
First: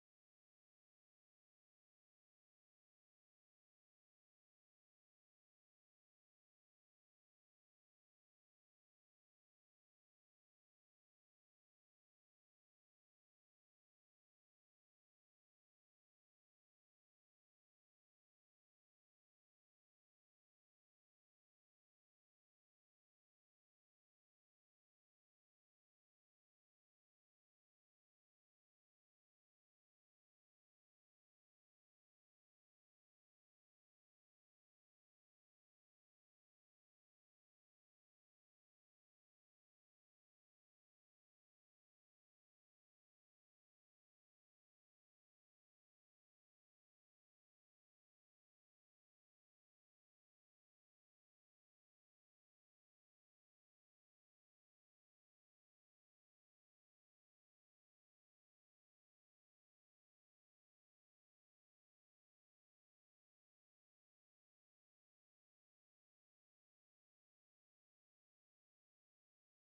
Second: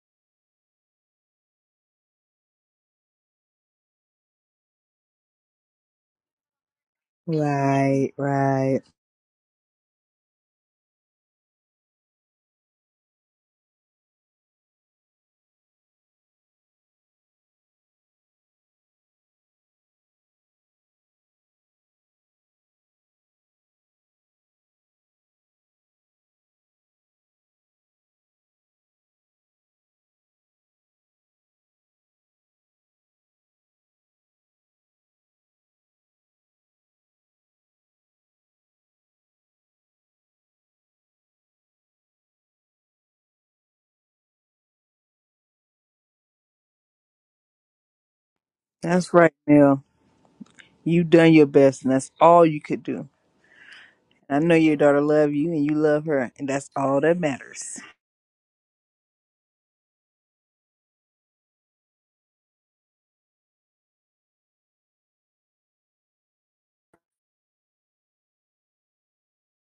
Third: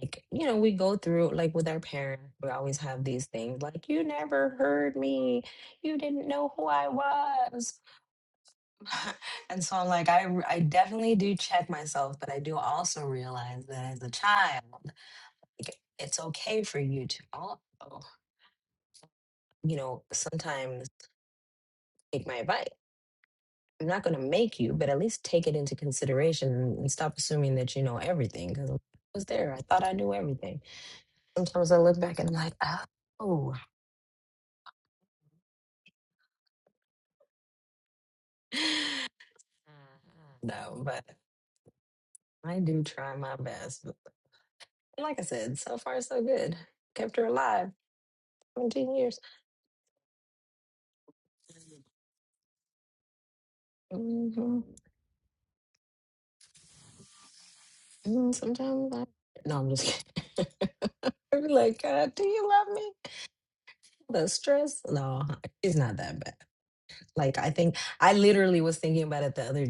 like you know we go through like with our parents we always have these things like you never heard me you didn't know who i [LAUGHS] was right, right. [LAUGHS] and so i'm like i r- i definitely do check myself but i do also realize that as a child like, it's okay for you to also you know sometimes take my advice I'm not going to make you, but at least take it into consideration and stop assuming that you know everything. Because I was there, I thought I knew everything. Sometimes I look back and I'm like, oh, [SIGHS] no, but I do try my best. But like I said, so far so good. Kept her alive 17 That's years. right, Mel. you done your best and that's all you could do. I know hmm your daughter love you and you love her and that's all that matters. Sometimes I. [LAUGHS] No, I'm just kidding. [LAUGHS] I'd be like, God, do you love me? The stress? No, it's not that bad. Like I think I literally was thinking about it the other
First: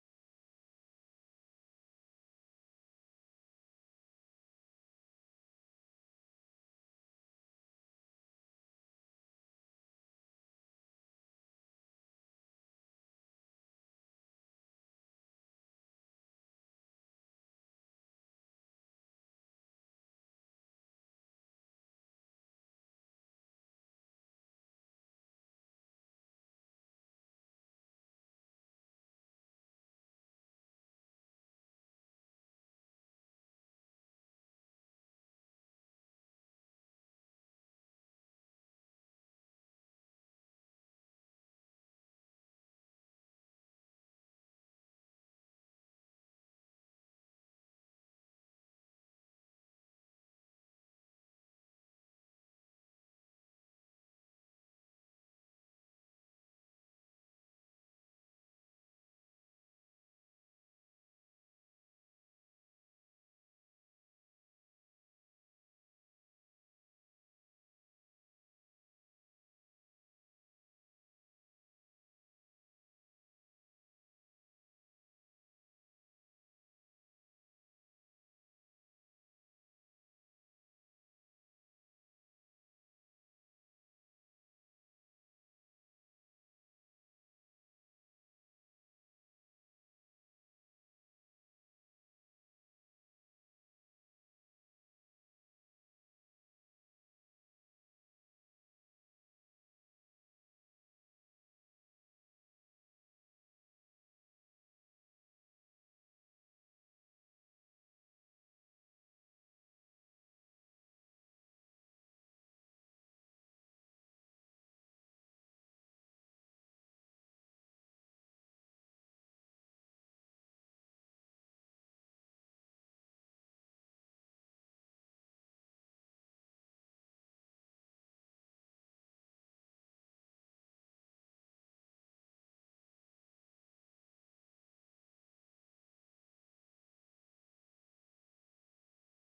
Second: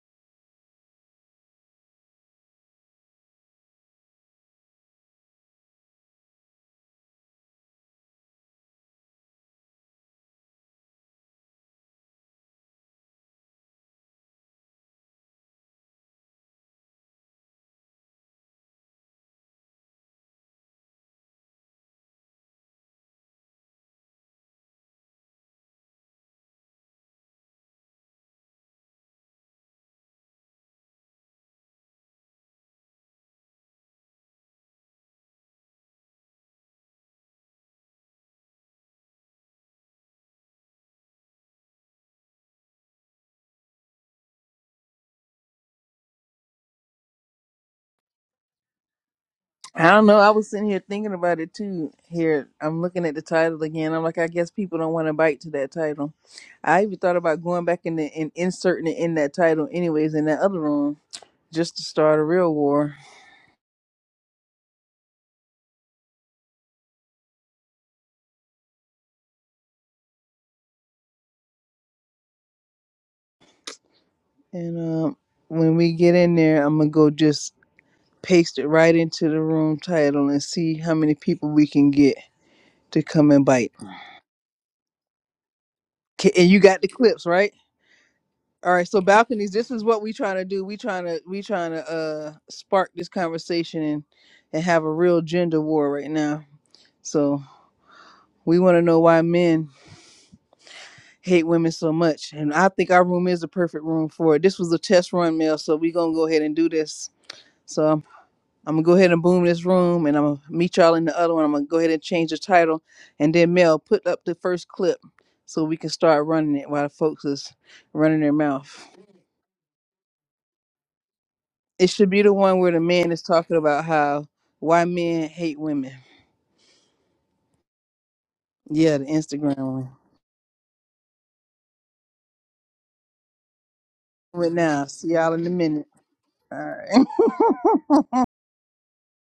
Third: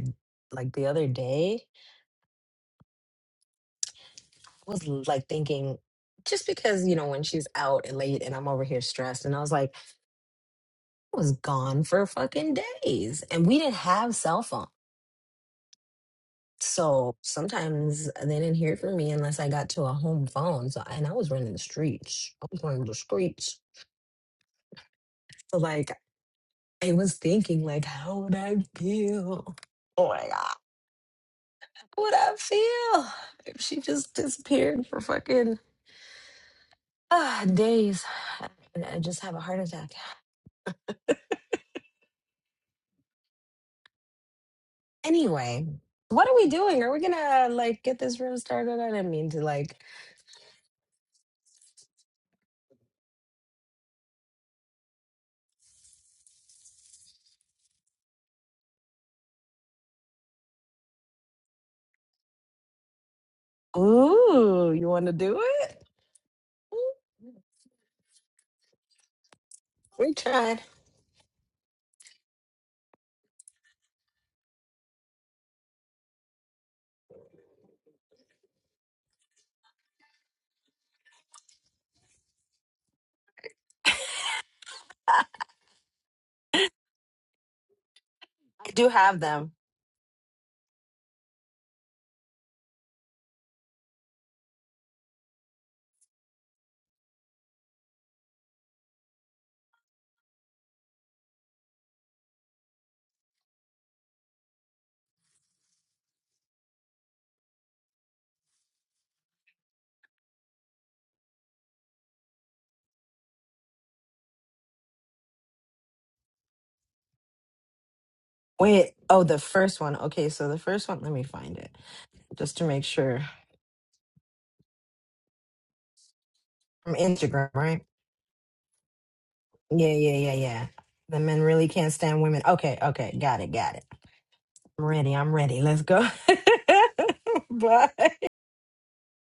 like the other day. I was like thinking just because, you know, when she's out and late and I'm over here stressed and I was like, I was gone for fucking days and we didn't have cell phone. So sometimes they didn't hear from me unless I got to a home phone. So and I was running the streets. I was running the streets. So like I was thinking like how would I feel? Oh my god. How would I feel? if she just disappeared for fucking Ah, days. And I just have a heart attack. Anyway, what are we doing? Are we gonna like get this room started? I didn't mean to like. I don't know. I was sitting here thinking about it too. Here, I'm looking at the title again. I'm like, I guess people don't want to bite to that title. I even thought about going back in the, and inserting it in that title, anyways, in that other room, just to start a real war. Ooh, you want to do it? Ooh, We tried. And um, when we get in there, I'm gonna go just paste it right into the room title and see how many people we can get to come and bite. [LAUGHS] I K- And you got the clips, right? All right, do so have balconies. them. This is what we trying to do. We trying to we trying to uh spark this conversation and and have a real gender war right now. So we want to know why men hate women so much, and I think our room is the perfect room for it. This was a test run, Mel, so we gonna go ahead and do this. So I'm, I'm gonna go ahead and boom this room, and I'm gonna meet y'all in the other one. I'm gonna go ahead and change the title, and then Mel put up the first clip so we can start running it while the folks is running their mouth. Wait. Oh, the first one. Okay, so the first one. Let me find it It should be the just one to where the make man sure. is talking about how why men hate women. From Instagram, right? Yeah, the Instagram Yeah, one. yeah, yeah, yeah. The men really can't stand women. Okay, okay, got it, got it. Right now. I'm See ready. y'all I'm in a ready. Let's minute. go. All [LAUGHS] right. [LAUGHS] Bye.